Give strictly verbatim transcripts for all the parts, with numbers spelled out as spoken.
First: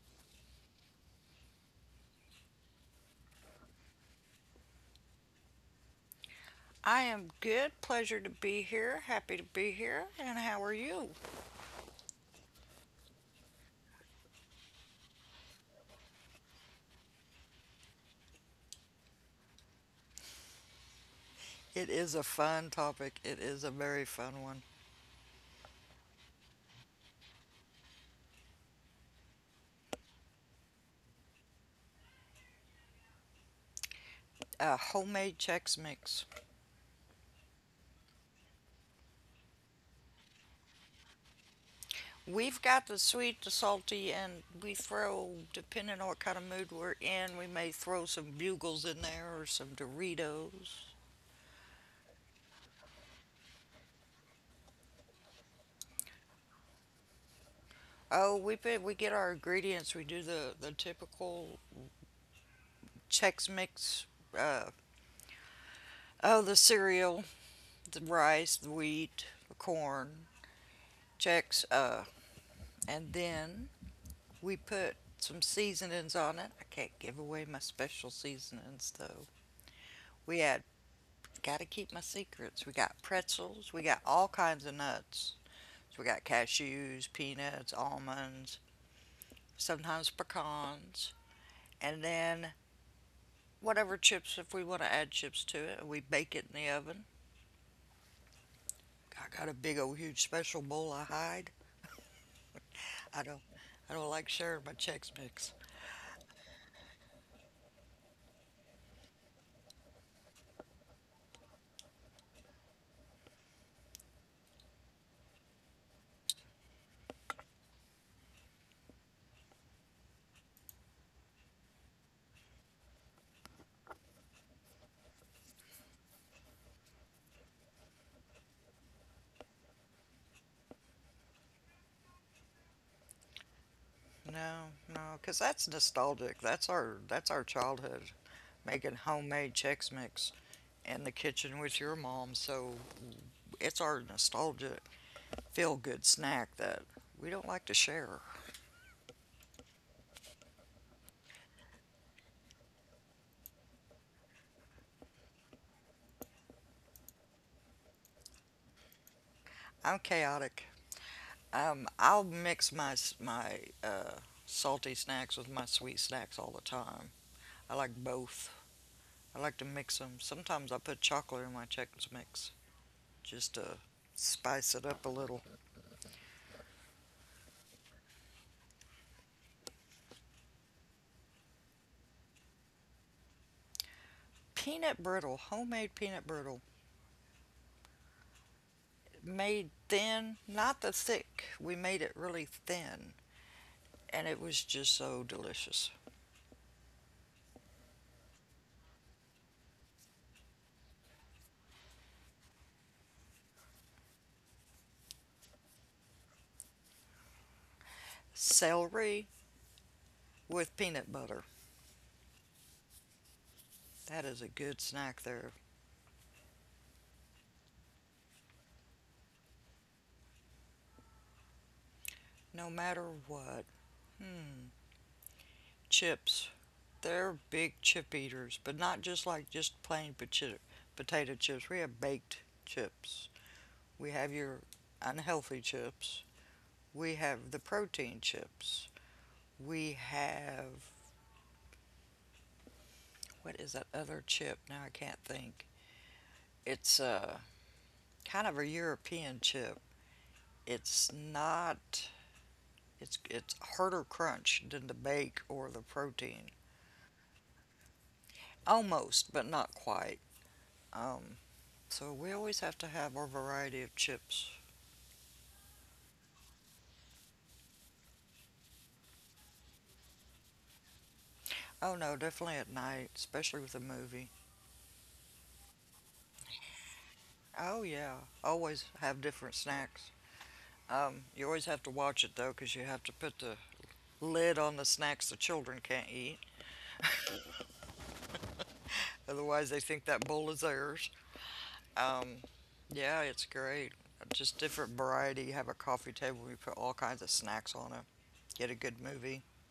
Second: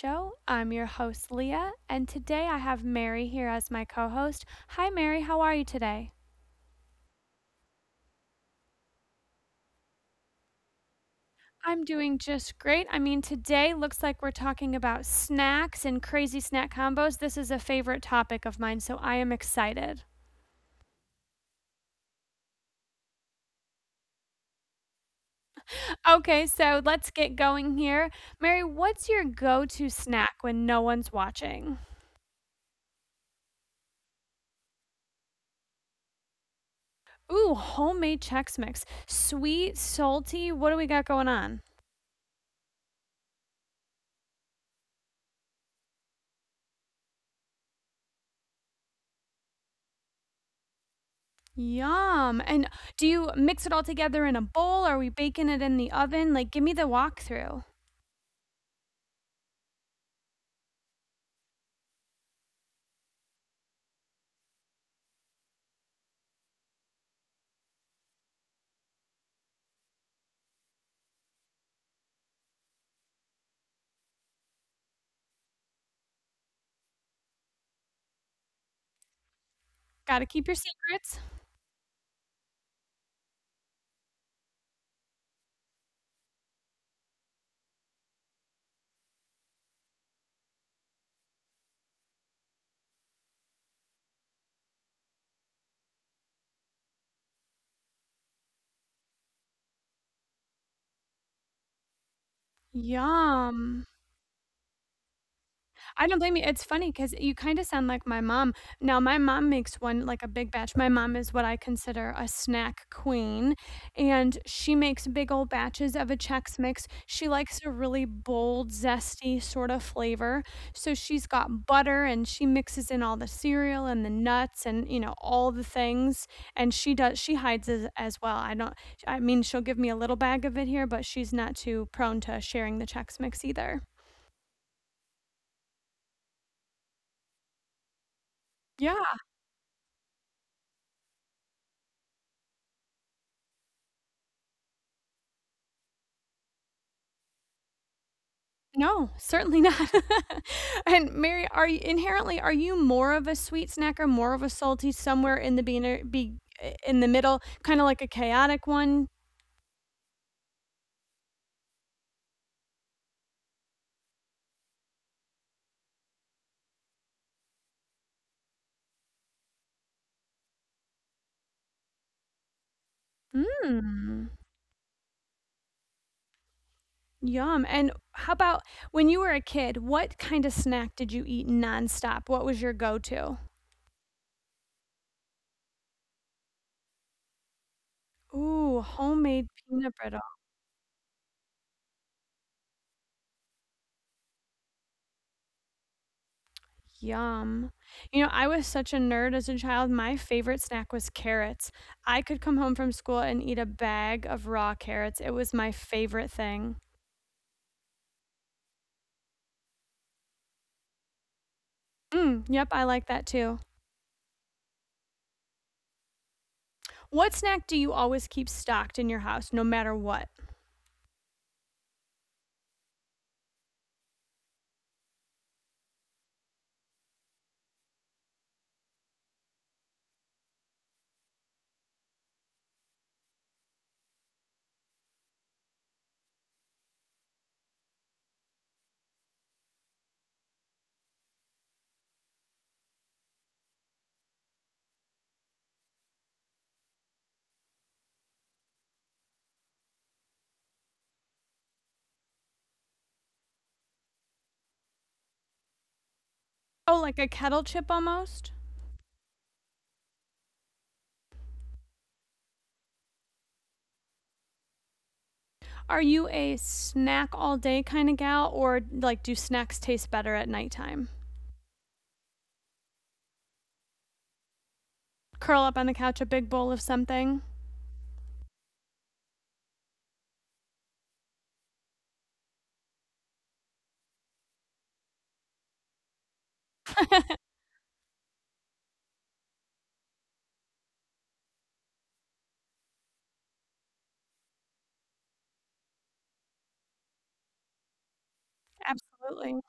show. I'm your host, Leah, and today I have Mary here as my co host. Hi, Mary, how are you today? I am good. Pleasure to be here. Happy to be here. And how are you? I'm doing just great. I mean, today looks like we're talking about snacks and crazy snack combos. This is a favorite topic of mine, so I am excited. It is a fun topic. It is a very fun one. Okay, so let's get going here. Mary, what's your go to snack when no one's watching? A homemade Chex Mix. Ooh, homemade Chex Mix. Sweet, salty. What do we got going on? We've got the sweet, the salty, and we throw, depending on what kind of mood we're in, we may throw some bugles in there or some Doritos. Yum. And do you mix it all together in a bowl? Are we baking it in the oven? Like, give me the walkthrough. Oh, we put, we get our ingredients. We do the, the typical Chex Mix. Uh, oh, the cereal, the rice, the wheat, the corn, Chex. Uh, and then we put some seasonings on it. I can't give away my special seasonings though. Gotta We keep your had secrets. Got to keep my secrets. We got pretzels. We got all kinds of nuts. So we got cashews, peanuts, almonds, sometimes pecans, and then whatever chips if we want to add chips to it. We bake it in the oven. I got a big old huge special bowl I hide. I don't Yum. I don't like sharing my Chex Mix. I don't blame you. It's funny because you kinda sound like my mom. Now my mom makes one like a big batch. My mom is what I consider a snack queen, and she makes big old batches of a Chex Mix. She likes a really bold, zesty sort of flavor, so she's got butter, and she mixes in all the cereal and the nuts and, you know, all the things, and she does she hides as as well. I don't I mean, she'll give me a little bag of it here, but she's not too prone to sharing the Chex Mix either. No, no, 'cause that's nostalgic. That's our that's our childhood. Making Yeah. homemade Chex Mix in the kitchen with your mom, so it's our nostalgic, feel good snack that we don't like to share. No, certainly not. And Mary, are you inherently are you more of a sweet snacker, more of a salty, somewhere in the beginner be in the middle, kinda like a chaotic one? I'm chaotic. Um, I'll mix my my uh, salty snacks with my sweet snacks all the time. I like both. I like to mix them. Sometimes I put chocolate in my Chex Mix just to Mm, spice it up a little. Yum, and how about when you were a kid, what kinda snack did you eat nonstop? What was your go-to? Peanut brittle, homemade peanut brittle, Ooh, homemade made peanut brittle. thin, not the thick. We made it really thin and it was just so delicious. Yum. You know, I was such a nerd as a child. My favorite snack was carrots. I could come home from school and eat a bag of raw carrots. It was my favorite thing. Celery with peanut butter. Mm, yep, I like that too. That is a good snack there, What snack do you always keep stocked in your house, no matter what? no matter what. Hmm. Chips. They're big chip eaters, but not just like just plain potato chips. We have baked chips. We have your unhealthy chips. We have the protein chips. We have what is that other chip? Now I can't think. It's a kind of a European chip. It's not It's it's harder crunch than the bake or the protein. Oh, like a kettle chip almost? Almost, but not quite. Um, so we always have to have our variety of chips. Are you a snack all day kind of gal, or like do snacks taste better at nighttime? Oh no, definitely at night, especially with a movie. Curl up on the couch, a big bowl of something? Oh yeah, always have different snacks. Um, you always have to watch it though, because you have to put the lid on the snacks the children can't eat. Otherwise, they think that bowl is theirs. Um, yeah, it's great. Just different variety. Have a coffee table. We put all kinds of snacks on it. Get a good movie. Absolutely.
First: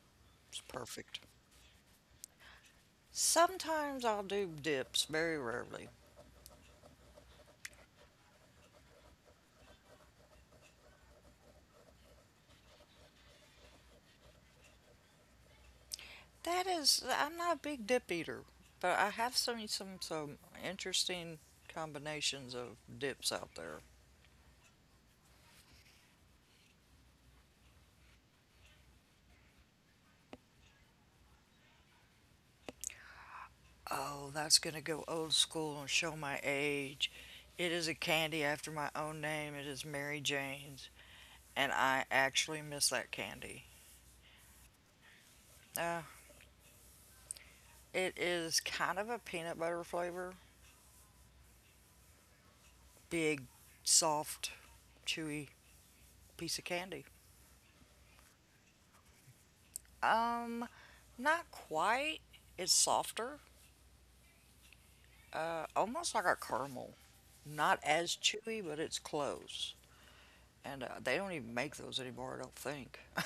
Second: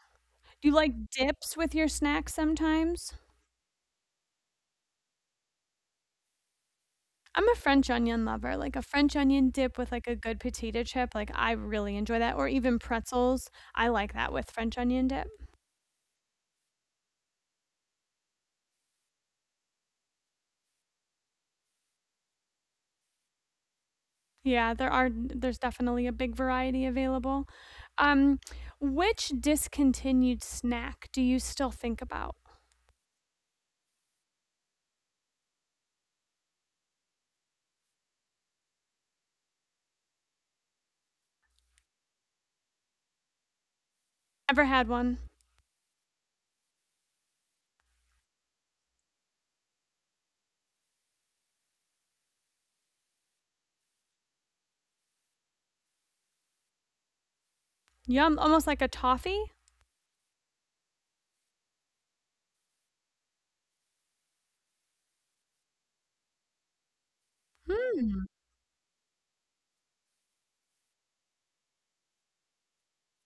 It's Do you like perfect. dips with your snacks sometimes? Sometimes I'll do dips, very rarely. I'm a French onion lover, like a French onion dip with like a good potato chip, like I really enjoy that or even pretzels. I like that with French onion dip. That is, I'm not a big dip eater, but I have seen some some interesting combinations of dips out there. Yeah, there are there's definitely a big variety available. Um, which discontinued snack do you still think about? Oh, that's gonna go old school and show my age. It is a candy after my own name. It is Mary Jane's, and I actually miss that candy. Never had one. Uh, it is kind of a peanut butter flavor, big, soft, chewy piece of candy. Yum, almost like a toffee? Um, Not quite. It's softer, uh, almost like a caramel. Not as Hmm. chewy, but it's close. And uh, they don't even make those anymore, I don't think.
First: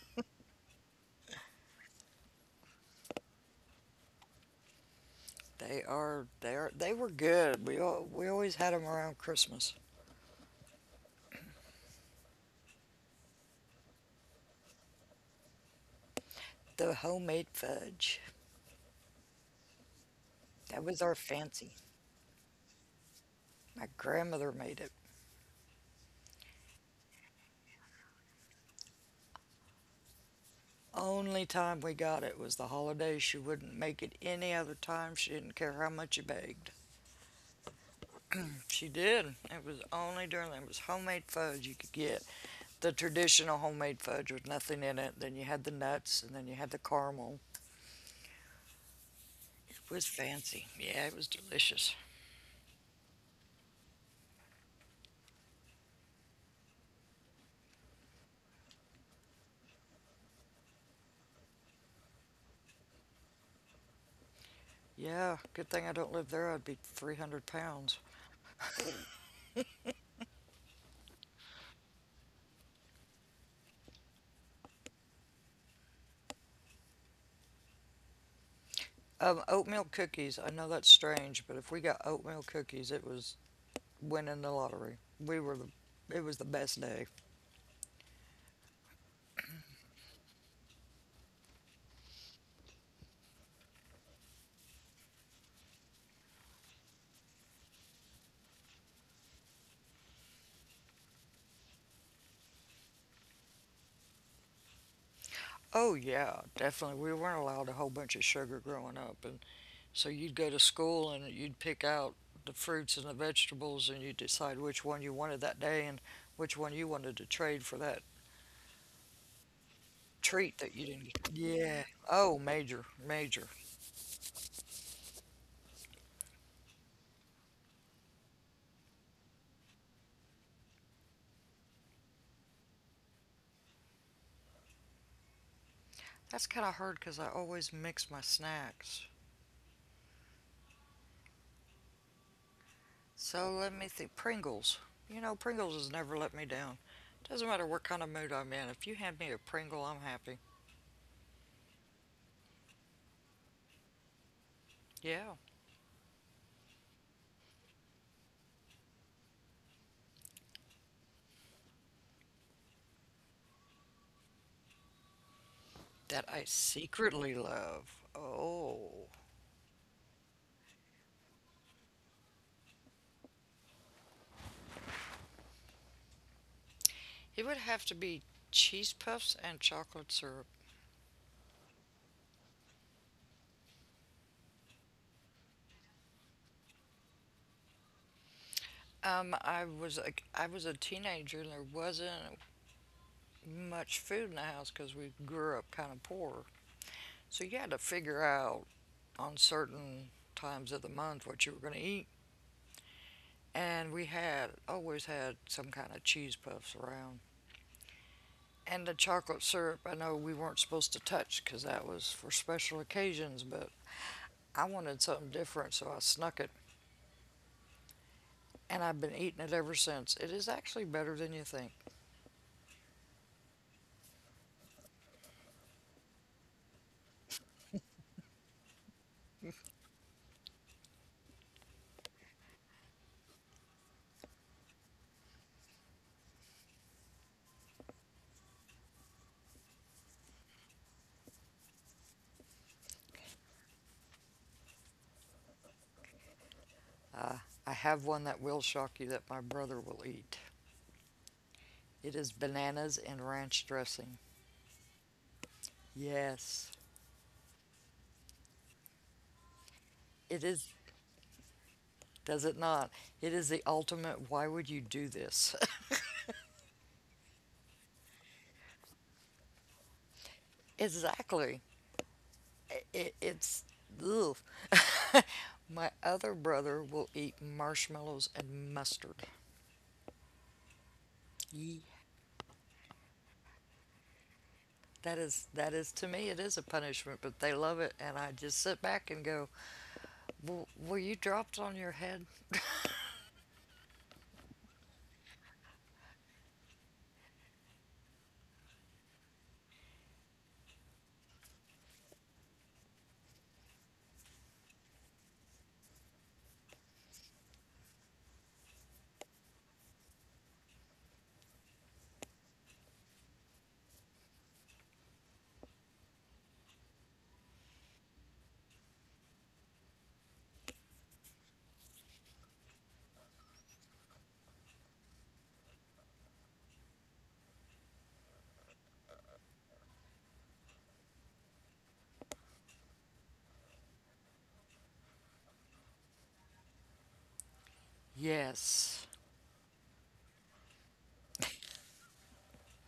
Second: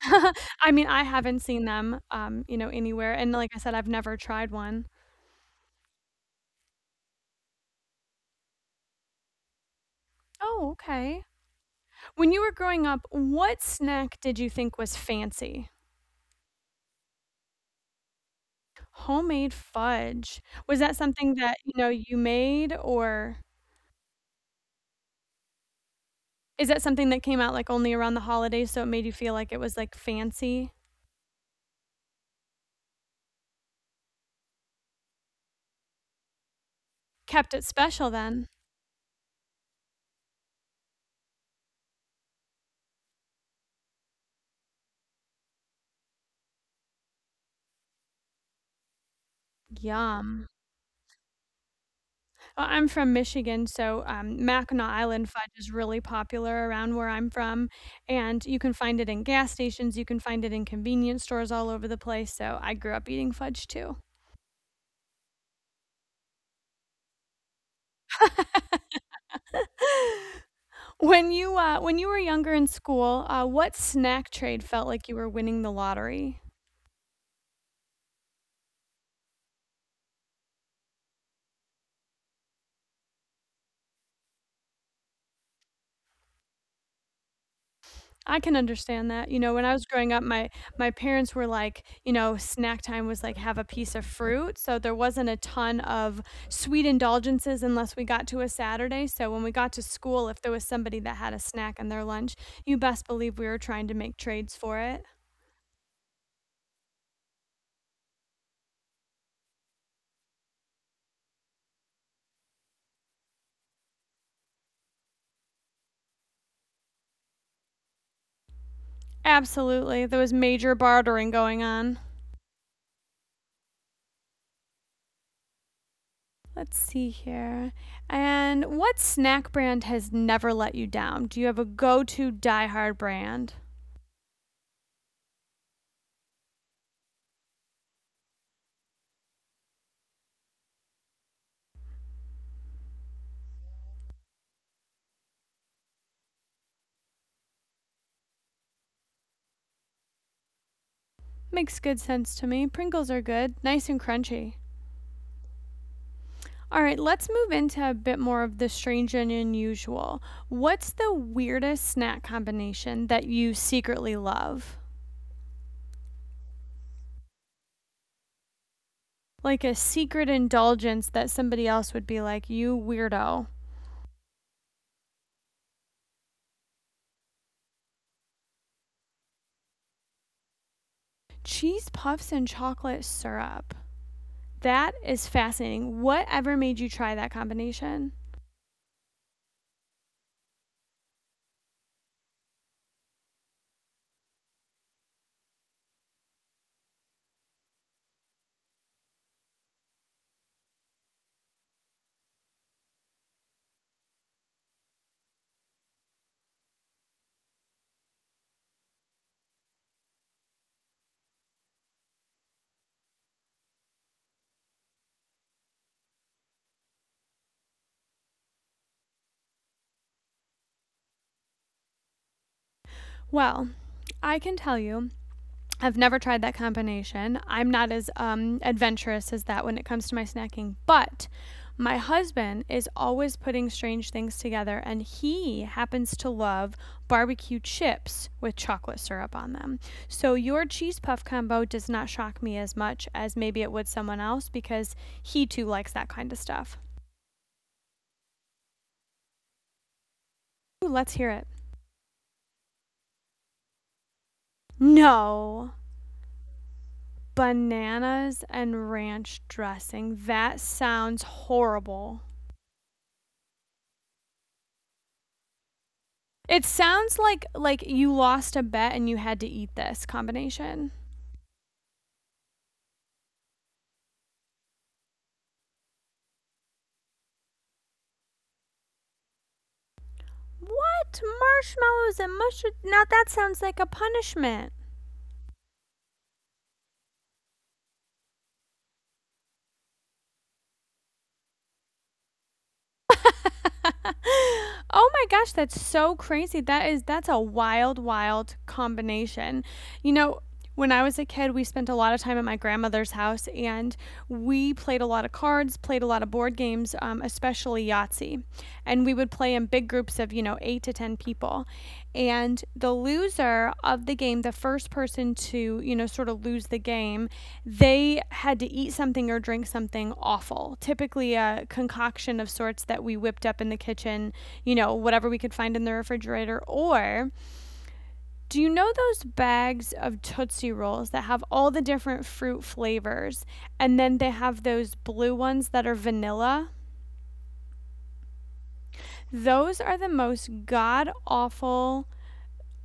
I mean, I haven't seen them, um, you know, anywhere. And like I said, I've never tried one. They are they are they were good. We al- we always had them around Christmas. Oh, okay. When you were growing up, what snack did you think was fancy? The homemade fudge. Homemade fudge. Was That that was our something that, fancy. you know, you made or My grandmother made it. is that something that came out, like, only around the holidays, so it made you feel like it was, like, fancy? Only time we got it was the holidays. She wouldn't make it any other time. She didn't care how much you begged. Kept it special then. She did. It was only during it was homemade fudge you could get. The traditional homemade fudge with nothing in it. Then you had the nuts, and then you had the caramel. It was Yum. fancy. Yeah, it was delicious. Well, I'm from Michigan, so, um, Mackinac Island fudge is really popular around where I'm from, and you can find it in gas stations, you can find it in convenience stores all over the place, so I grew up eating fudge too. Yeah, good thing I don't live there. I'd be three hundred pounds. When you, uh when you were younger in school, uh, what snack trade felt like you were winning the lottery? Um, oatmeal cookies. I know that's strange, but if we got oatmeal cookies, it was winning the lottery. We were the. It was the best day. I can understand that. You know, when I was growing up, my my parents were like, you know, snack time was like have a piece of fruit. So there wasn't a ton of sweet indulgences unless we got to a Saturday. So when we got to school, if there was somebody that had a snack in their lunch, you best believe we were trying to make trades for it. Oh yeah, definitely. We weren't allowed a whole bunch of sugar growing up, and so you'd go to school and you'd pick out the fruits and the vegetables, and you'd decide which one you wanted that day and which one you wanted to trade for that Absolutely. There was treat that major you didn't bartering get. going Yeah. on. Oh, major, major. Let's see here. And what snack brand has never let you down? Do you have a go-to die-hard brand? That's kind of hard because I always mix my snacks. So let me think. Pringles. You know, Pringles has never let me down. Doesn't matter what kind of mood I'm in. If you hand me a Pringle, I'm happy. Makes good sense to me. Pringles are good, nice and crunchy. Yeah. All right, let's move into a bit more of the strange and unusual. What's the weirdest snack combination that you secretly love? That I secretly love. Oh, Like a secret indulgence that somebody else would be like, you weirdo. it would have to be cheese puffs and chocolate syrup. Cheese puffs and chocolate syrup. That is fascinating. Whatever made you try that combination? Um, I was a, I was a teenager and there wasn't much food in the house because we grew up kind of poor. So you had to figure out on certain times of the month what you were going to eat. And we had always had some kind of cheese puffs around. And the chocolate syrup, I know we weren't supposed to touch because that was for special occasions, but I wanted something different, so I snuck it and I've been eating it ever since. It is actually better than you think. Well, I can tell you I've never tried that combination. I'm not as um, adventurous as that when it comes to my snacking, but my husband is always putting strange things together, and he happens to love barbecue chips with chocolate syrup on them. So, your cheese puff combo does not shock me as much as maybe it would someone else because he too likes that kind of stuff. I have one that will shock you that my brother will eat. Ooh, let's hear it. It is bananas and ranch dressing. No, Yes, bananas and ranch dressing. it That is. sounds horrible. Does it not? It is the ultimate. Why would you do this? It sounds like like you lost a bet and you had to eat this combination. Exactly. It, it's ugh. My other brother will eat marshmallows and mustard. What? Yee. Marshmallows and mushroom? Now that sounds like a punishment. That is that is To me it is a punishment, but they love it, and I just sit back and go, "Well, were you dropped on your head?" Oh my gosh, that's so crazy. That is that's a wild, wild combination. You know, when I was a kid, we spent a lot of time at my grandmother's house and we played a lot of cards, played a lot of board games, um, especially Yahtzee. And we would play in big groups of, you know, eight to ten people. And the loser of the game, the first person to, you know, sort of lose the game, they had to eat something or drink something awful, typically a concoction of sorts that we whipped up in the kitchen, you know, whatever we could find in the refrigerator. Or do you know those bags of Tootsie Rolls that have all the different fruit flavors and then they have those blue ones that are vanilla? Yes. Those are the most god awful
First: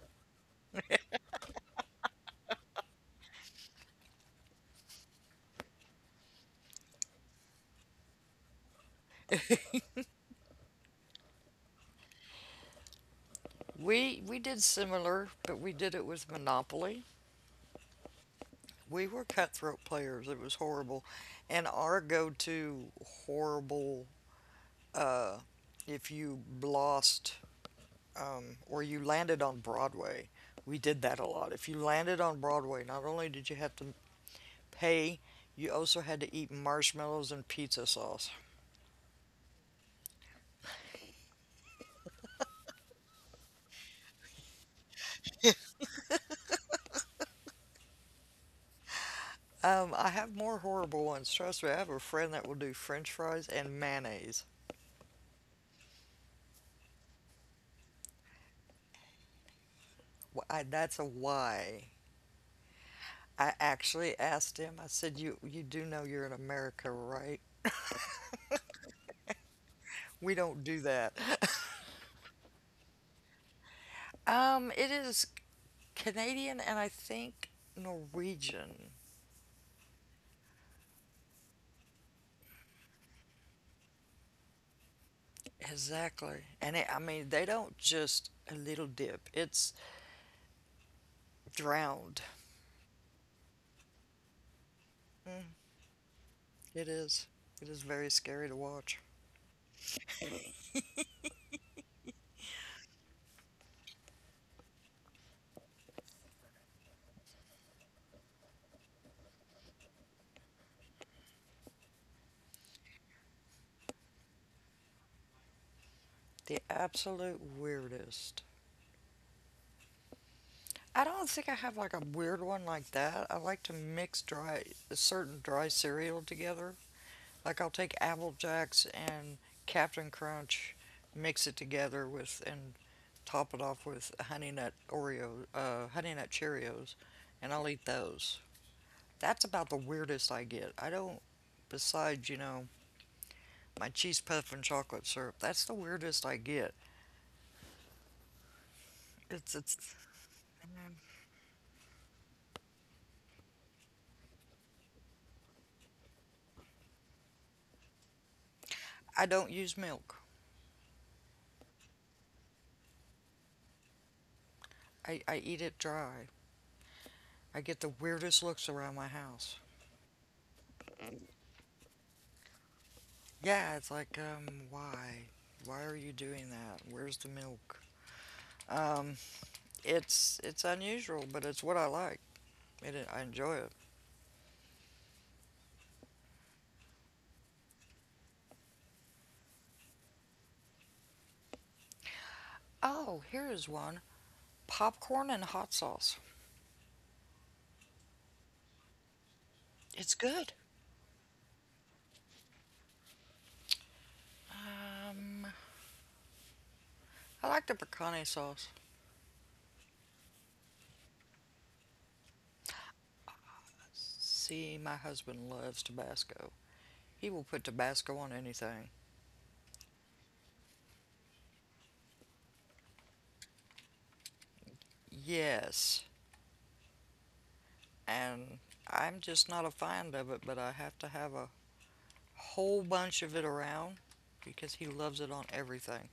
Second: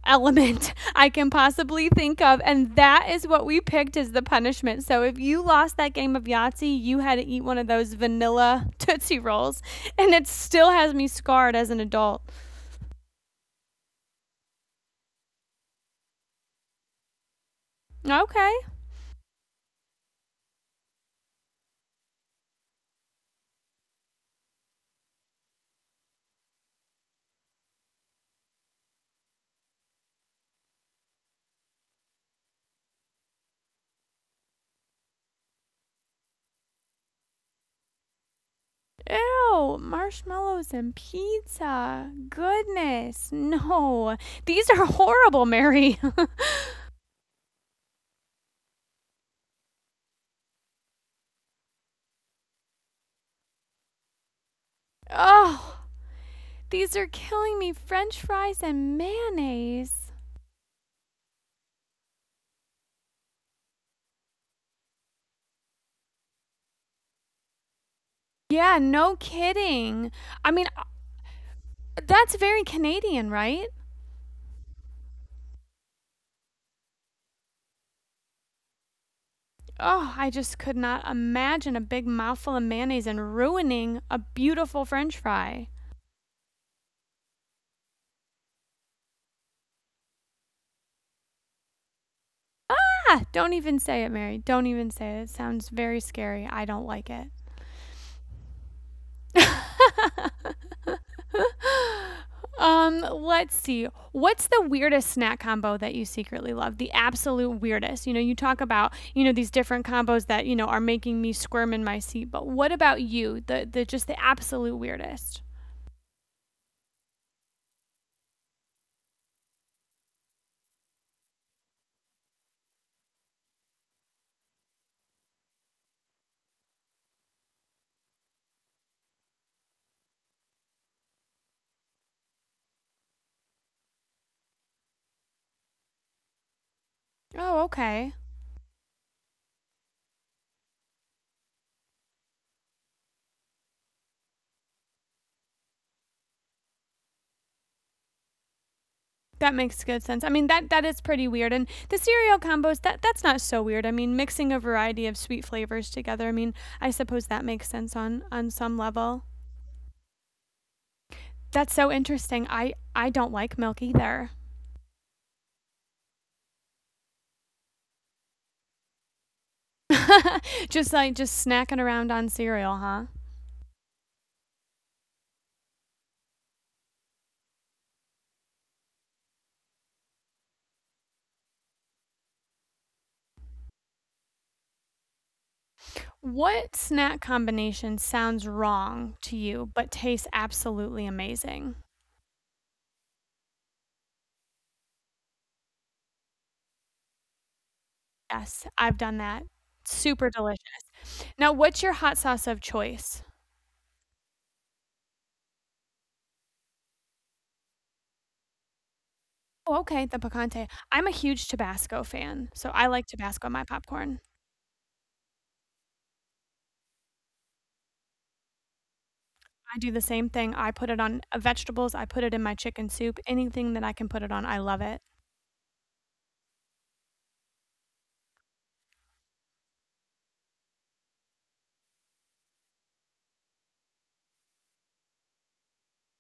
element I can possibly think of. And that is what we picked as the punishment. So if you lost that game of Yahtzee, you had to eat one of those vanilla Tootsie Rolls. And it still has me scarred as an adult. We we did similar, but we did it with Monopoly. Okay. We were cutthroat players. It was horrible. And our go-to horrible uh if you lost um or you landed on Broadway. We did that a lot. If you landed on Broadway, not only did you have to pay, you also had to eat marshmallows and pizza sauce. Ew, marshmallows and pizza. Goodness. No. These are horrible, Mary. Um, I have more horrible ones. Trust me, I have a friend that will do French fries and mayonnaise. oh, these are killing me. French fries and mayonnaise. Wh- I, that's a why. I actually asked him, I said, You you do know you're in America, right?" Yeah, no kidding. We I don't mean, do that. that's very Canadian, right? Um, it is Canadian and I think Norwegian. Oh, I just could not imagine a big mouthful of mayonnaise and ruining a beautiful french fry. Exactly. And it, I mean, they don't just a little dip. It's drowned. Ah, don't even say it, Mary. Don't even say it. It sounds very scary. I don't It like is. it. It is very scary to watch. Um, let's see. What's the weirdest snack combo that you secretly love? The absolute weirdest. You know, you talk about, you know, these different combos that, you know, are making me squirm in my seat, but what about you? The the just the absolute weirdest. The absolute weirdest. I don't think I have like a weird one like that. I like to mix dry a certain dry cereal together. Like I'll take Apple Jacks and Captain Crunch, mix it together with, and top it off with Honey Nut Oreo, uh, Honey Nut Cheerios, and Oh, I'll eat okay. those. That's about the weirdest I get. I don't, besides you know my cheese puff and chocolate syrup. That's the weirdest I get. That It's it's. makes good sense. I mean that that is pretty weird. And the cereal combos that that's not so weird. I mean mixing a variety of sweet flavors together. I mean I suppose that makes sense on on some level. I don't use milk. That's so interesting. I I don't like milk either. I, I eat it dry. I get the weirdest looks around my house. Just like just snacking around on cereal, huh? Yeah, it's like um why, why are you doing that? Where's the milk? Um, it's it's unusual, but it's what I like. It, I enjoy it. What snack combination sounds wrong to you but tastes absolutely amazing? Oh, here is one: popcorn and hot sauce. Yes, I've done that. It's Super good. delicious. Now, what's your hot sauce of choice? Um, I like the picante sauce. Oh, okay, the picante. I'm a huge Tabasco fan, so I like Tabasco on my popcorn. See, my husband loves Tabasco. He will put Tabasco on anything. I do the same thing. I put it on, uh, vegetables, I put it in my chicken soup, anything that I can put it on, I love it. Yes, and I'm just not a fan of it, but I have to have a whole bunch of it around because he loves it on everything.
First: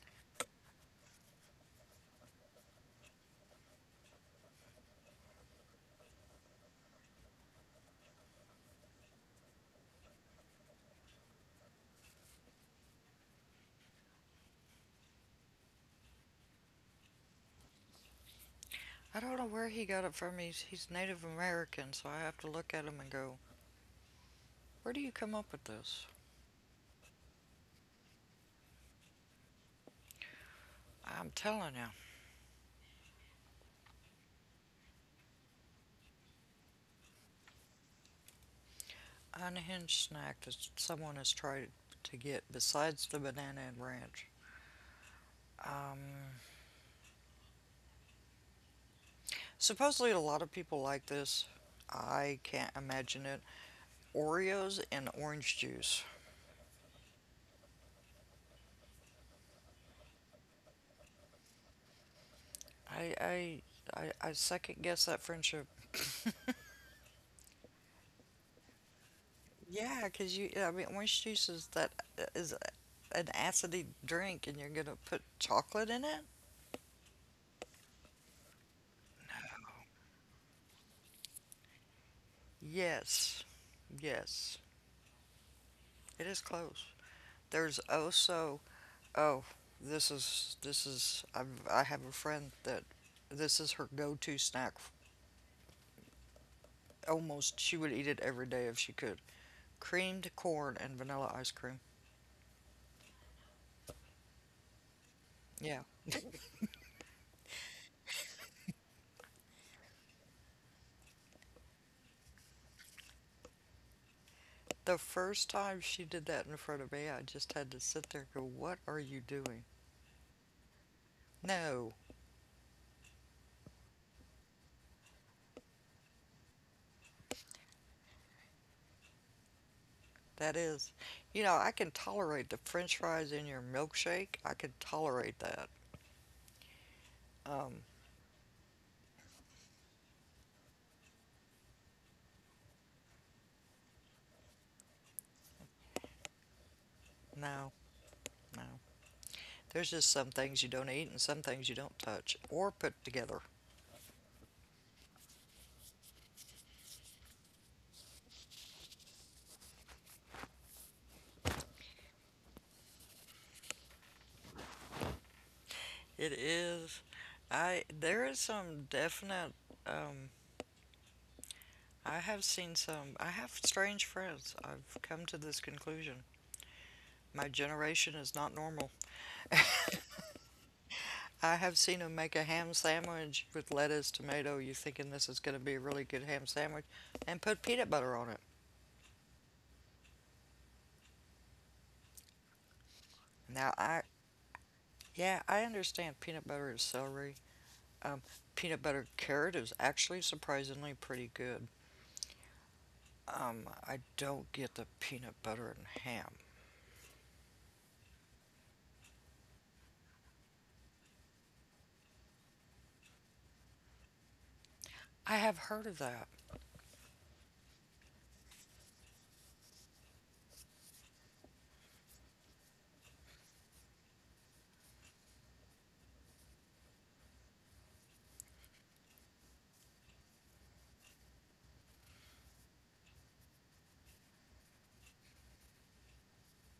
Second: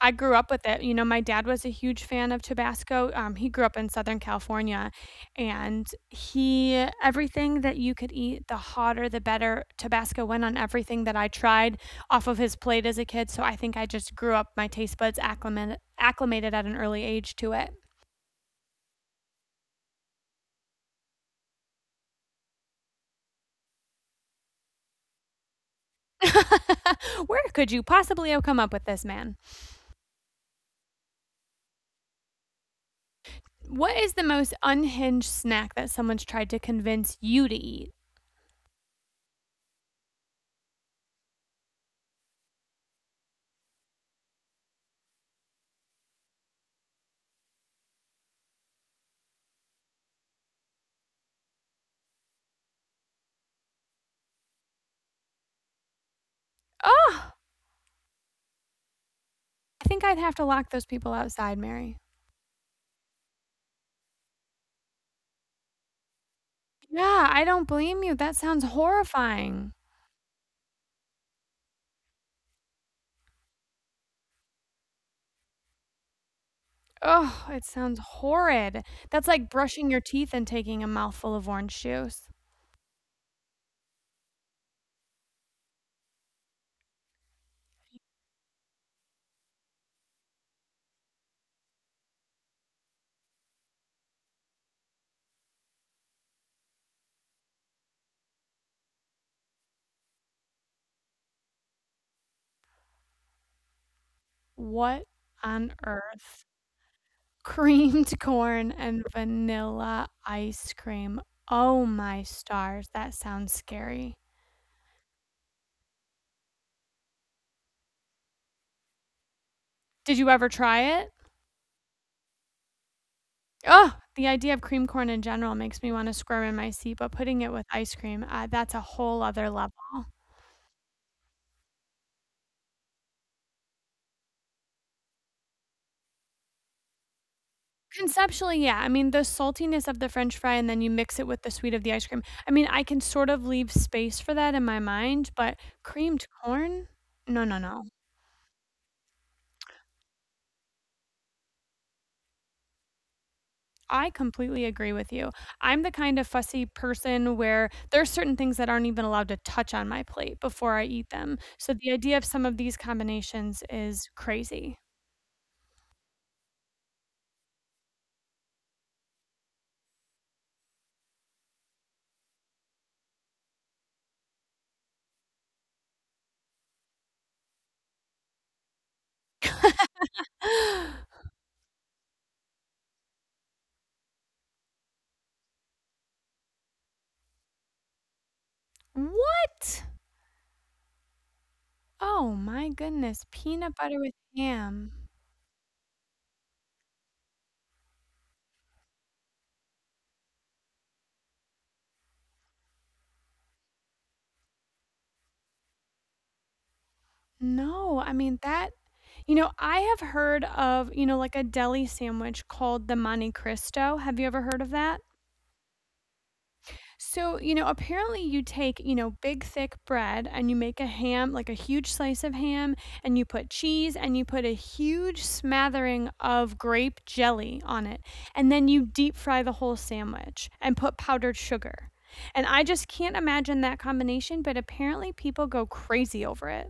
I grew up with it, you know, my dad was a huge fan of Tabasco, um, he grew up in Southern California, and he everything that you could eat, the hotter, the better, Tabasco went on everything that I tried off of his plate as a kid, so I think I just grew up, my taste buds acclimated acclimated at an early age to it. I don't know where he got it from. He's he's Native American, so I have to look at him and go, "Where do you come up with this?" Where could you possibly have come up with this, man? I'm telling you, What is the most unhinged snack that someone's tried to convince you to eat? unhinged snack that someone has tried to get besides the banana and ranch. Um, supposedly, a lot of people like this. I can't imagine it. Oreos and orange juice. Oh, I think I'd have to lock those people outside, Mary. I I I, I second guess that friendship. Yeah, I don't blame you. That sounds horrifying. Yeah, because you. I mean, orange juice is that is an acidy drink, and you're gonna put chocolate in it. Oh, it sounds horrid. That's like brushing your teeth and taking a mouthful of orange juice. Yes, yes, it is close. There's also oh, this is this is I've, I have a friend that this is her go-to snack. Almost she would eat it every day if she could. Creamed corn and vanilla ice cream. What on Yeah. earth? Creamed corn and vanilla ice cream. Oh my stars, that sounds scary. The first time she did that in front of me, I just had to sit there and go, "What are you doing?" Did you ever try it? No, Oh, the idea of cream corn in general makes me want to squirm in my seat, but putting it with ice cream, uh, that's a whole other level. that is. You know, I can tolerate the french fries in your milkshake. I can tolerate that. Um, Conceptually, yeah. I mean, the saltiness of the french fry and then you mix it with the sweet of the ice cream. I mean, I can sort of leave space for that in my mind, but creamed corn? No, no, no, no. no. There's just some things you don't eat and some things you don't touch or put together. I completely agree with you. I'm the kind of fussy person where there's certain things that aren't even allowed to touch on my plate before I eat them. So the idea of some of these combinations is crazy. It is. I There is some definite um I have seen some I have strange friends. I've come to this conclusion. My generation is not normal. I have seen them make a ham sandwich with lettuce, tomato. You thinking this is going to be a really good ham sandwich, and put peanut butter on it. What? Oh my goodness, Now peanut I, butter with ham. yeah, I understand peanut butter and celery. Um, peanut butter carrot is actually surprisingly pretty good. Um, I don't get the peanut butter and ham. No, I mean that you know, I have heard of, you know, like a deli sandwich called the Monte Cristo. Have you ever heard of that? I have heard of that. So, you know, apparently you take, you know, big thick bread and you make a ham, like a huge slice of ham, and you put cheese and you put a huge smattering of grape jelly on it. And then you deep fry the whole sandwich and put powdered sugar. And I just can't imagine that combination, but apparently people go crazy over it.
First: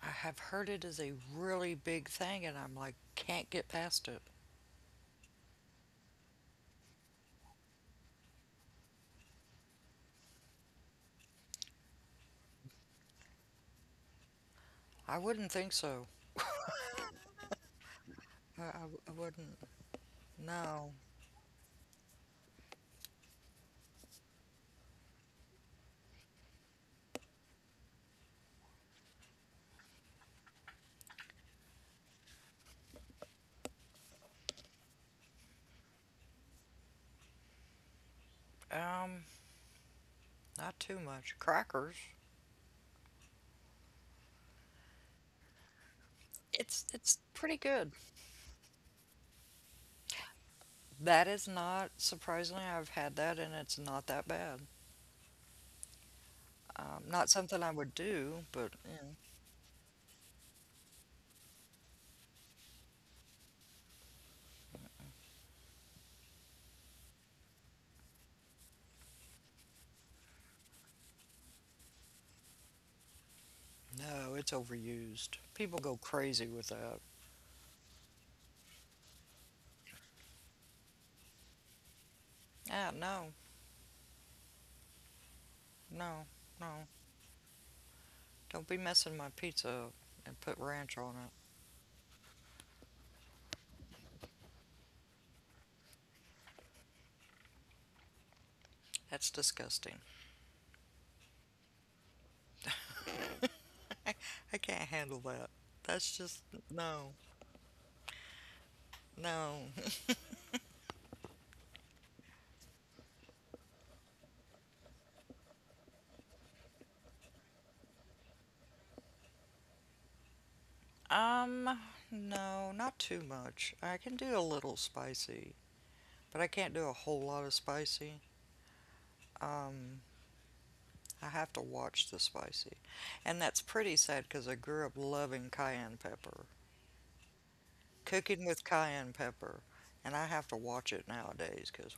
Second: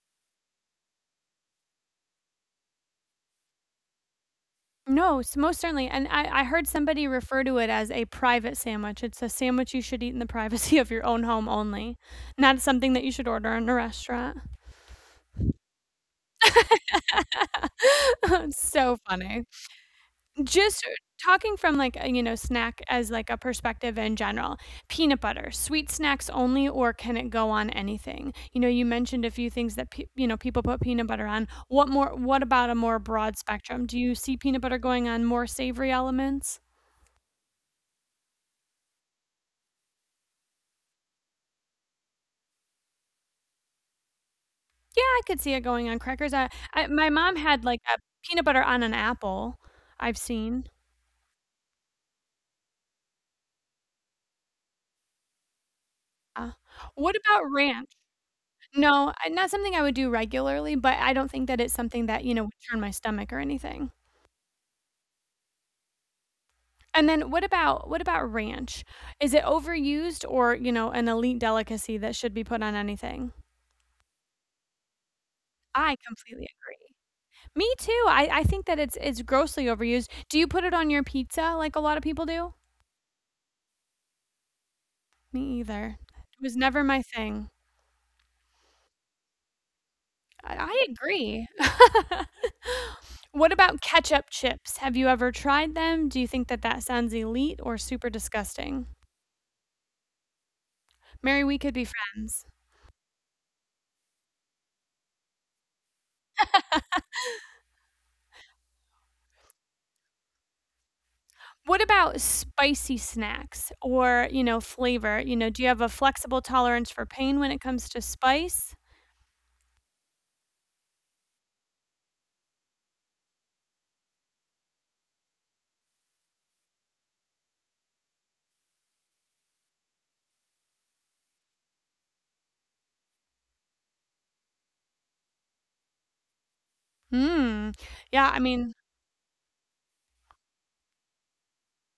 I have heard it is a really big thing, and I'm like, can't get past it. No, s- most certainly. And I, I heard somebody refer to it as a private sandwich. It's a sandwich you should eat in the privacy of your own home only, not something that you should order in a restaurant. I wouldn't think so. It's I I so w- I funny. wouldn't. Just No. talking from, like, a, you know, snack as, like, a perspective in general, peanut butter, sweet snacks only, or can it go on anything? You know, you mentioned a few things that, pe you know, people put peanut butter on. What more what about a more broad spectrum? Do you see peanut butter going on more savory elements? Um, not too much. Crackers. Yeah, I could see it going on crackers. I It's I my it's mom pretty had, like, good. a peanut butter on an apple, I've seen. That is not surprisingly. I've had that, and it's not that bad. Uh, Um, what not about something I ranch? would do, but No, I not something I would do regularly, but I don't think that it's something that, you know, would turn my stomach or anything. And then what about what about ranch? Is it overused or, you know, an elite delicacy that should be put on anything? yeah. No, it's overused. People I go completely crazy with that. agree. Me too. I, I think that it's it's grossly overused. Do you put it on your pizza like a lot of people do? Ah, no, Me either. no, It was never no. my thing. Don't be messing my pizza up and put I, I ranch on it. agree. What about ketchup chips? Have you ever tried them? Do you think that that sounds elite or super disgusting? That's disgusting. Mary, we could be friends. I can't handle that. That's just no, no. What about spicy snacks or, you know, flavor? You know, do you have a flexible tolerance for pain when it comes to spice? Um, no, not too much. I can do a little spicy, but I can't do a whole lot of spicy. Um, I have to watch the spicy. And that's pretty sad because I grew up loving cayenne pepper, Hmm. Yeah, I cooking with mean, cayenne pepper, and I have to watch it nowadays because,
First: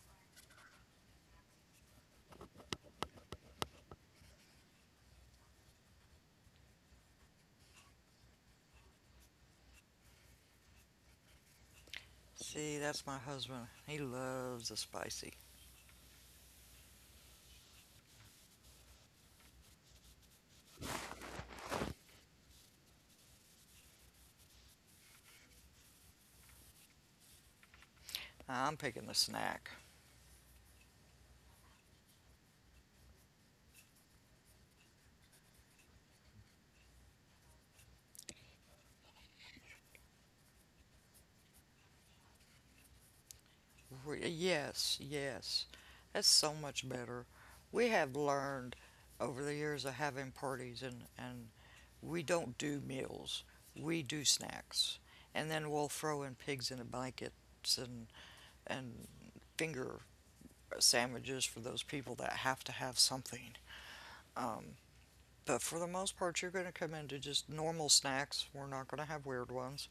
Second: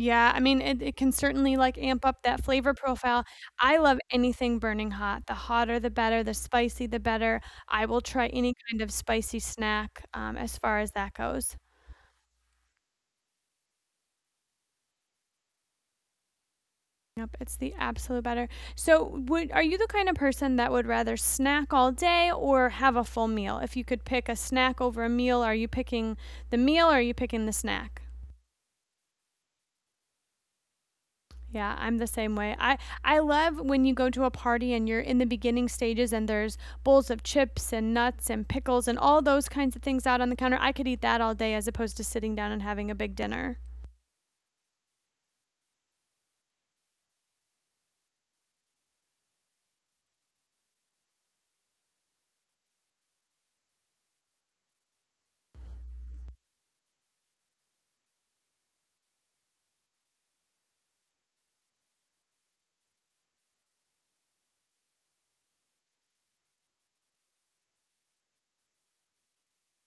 yeah, I mean, it, it can certainly like amp up that flavor profile. I love anything burning hot. The hotter, the better. The spicy, the better. I will try any kind of spicy snack um, as far as that goes. see, that's my husband. He loves the spicy. Yep, it's the absolute better. So, would are you the kind of person that would rather snack all day or have a full meal? If you could pick a snack over a meal, are you picking the meal or are you picking the snack? I'm picking the snack. Yeah, I'm the same way. I I love when you go to a party and you're in the beginning stages and there's bowls of chips and nuts and pickles and all those kinds of things out on the counter. I could eat that all day as opposed to sitting down and having a big dinner. Re- Yes, yes. That's so much better. We have learned over the years of having parties, and, and we don't do meals, we do snacks. And then we'll throw in pigs in a blanket and, and finger sandwiches for those people that have to have something. Um, but for the most part, you're going to come into just normal snacks. We're not going to have weird ones.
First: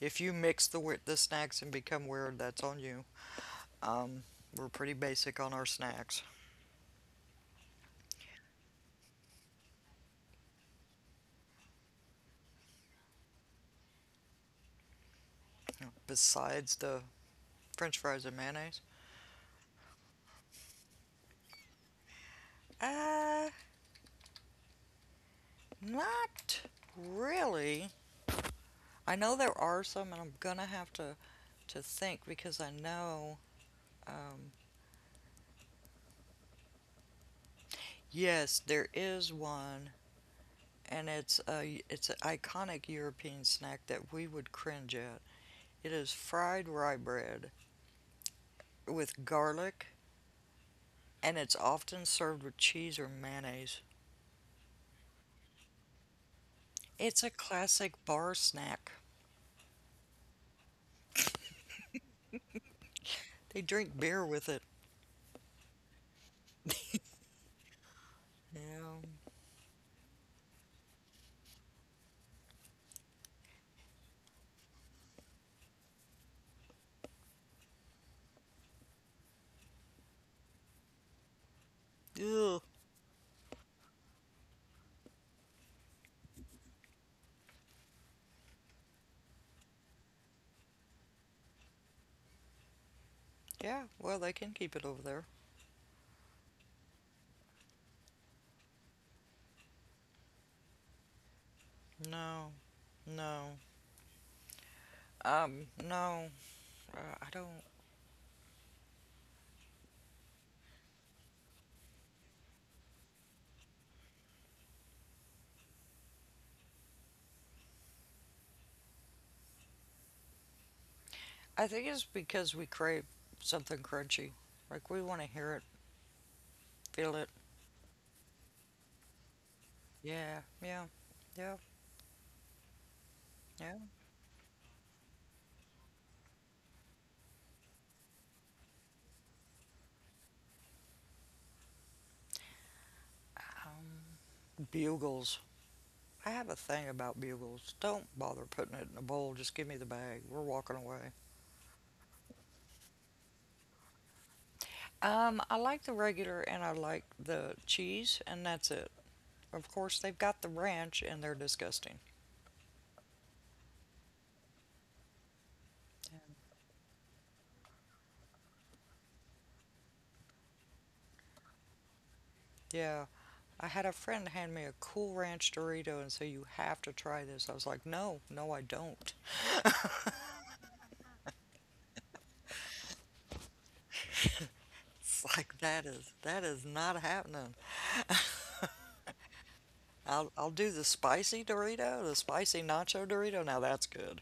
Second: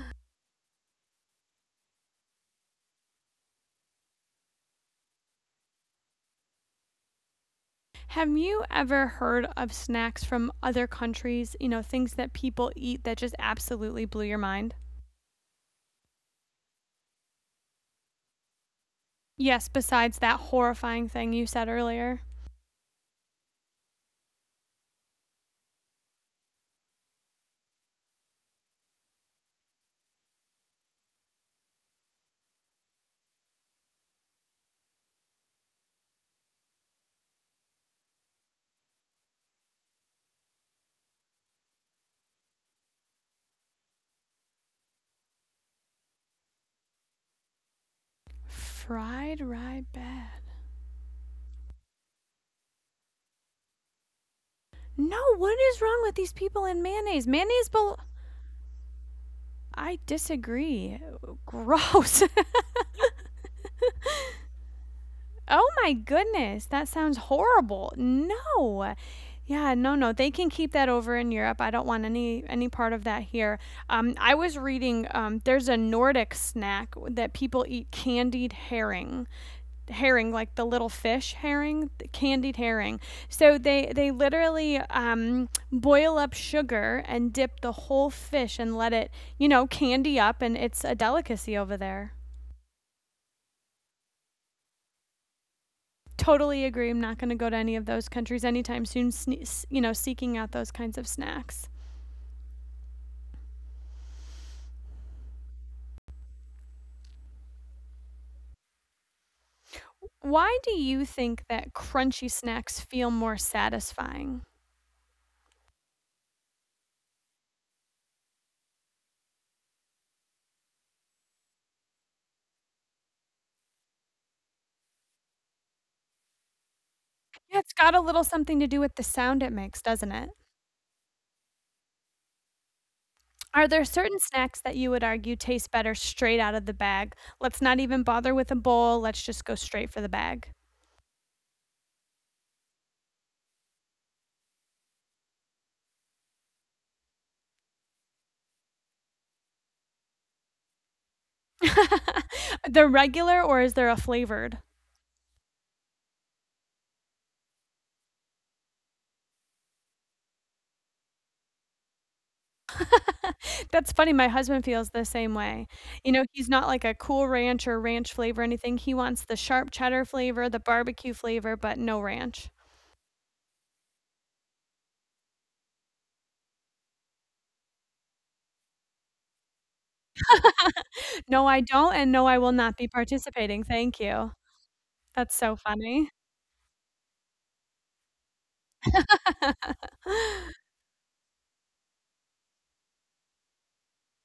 If you mix the, we- the snacks and become weird, that's on you. Um, we're pretty basic on our snacks. Have you ever heard of snacks from other countries? You know, things that people eat that just absolutely blew your mind? Besides the french fries and mayonnaise? Yes, besides that horrifying thing you said earlier. Uh, not really. I know there are some, and I'm gonna have to to think because I know. Um, yes, there is one, and it's a it's an iconic European snack that we would cringe at. It is fried rye bread with Fried rye garlic, bread. and it's often served with cheese or mayonnaise. No, what is wrong with these people in It's a mayonnaise? Mayonnaise bel classic bar snack. I disagree. Gross. They drink beer with it. Oh my goodness, that sounds horrible. Yeah. No. Yeah, no, no. They can keep that over in Europe. I don't want any any part of that here. Um, I was reading um, there's a Nordic snack that people eat candied herring. Herring, like the little fish herring, the candied Ugh. herring. So they they literally um, boil up sugar and dip the whole fish and let it, you know, candy up, and it's a delicacy over there. Yeah, well, they can keep it over there. Totally agree. I'm not going to go to any of those countries anytime soon, sne- you know, seeking out those kinds of snacks. No, no, um, no, uh, I don't. Why do you think that crunchy snacks feel more satisfying? I think it's because we crave something crunchy. Like we want to hear it, feel it. Yeah, it's got a little something to do with the sound it makes, doesn't it? Yeah, yeah, yeah, Are yeah. there certain snacks that you would argue taste better straight out of the bag? Let's not even bother with a bowl. Let's just go straight for the bag. Um, bugles. I have a thing about bugles. Don't bother putting it in a bowl. Just give me the bag. We're walking away. The regular, or is there a flavored? Um, I like the regular and I like the cheese, and that's it. Of course, they've got the ranch, and they're disgusting. That's funny, my husband feels the same way. You know, he's not like a Cool Ranch or ranch flavor or anything, he wants the sharp cheddar flavor, the barbecue flavor, but no ranch. Yeah. I had a friend hand me a Cool Ranch Dorito and say, "You have to try this." I was like, "No, no, I don't." "No, I don't, and no, I will not be participating, thank you." It's That's so like that funny. is that is not happening. I'll I'll do the spicy Dorito, the spicy nacho Dorito. Now that's good.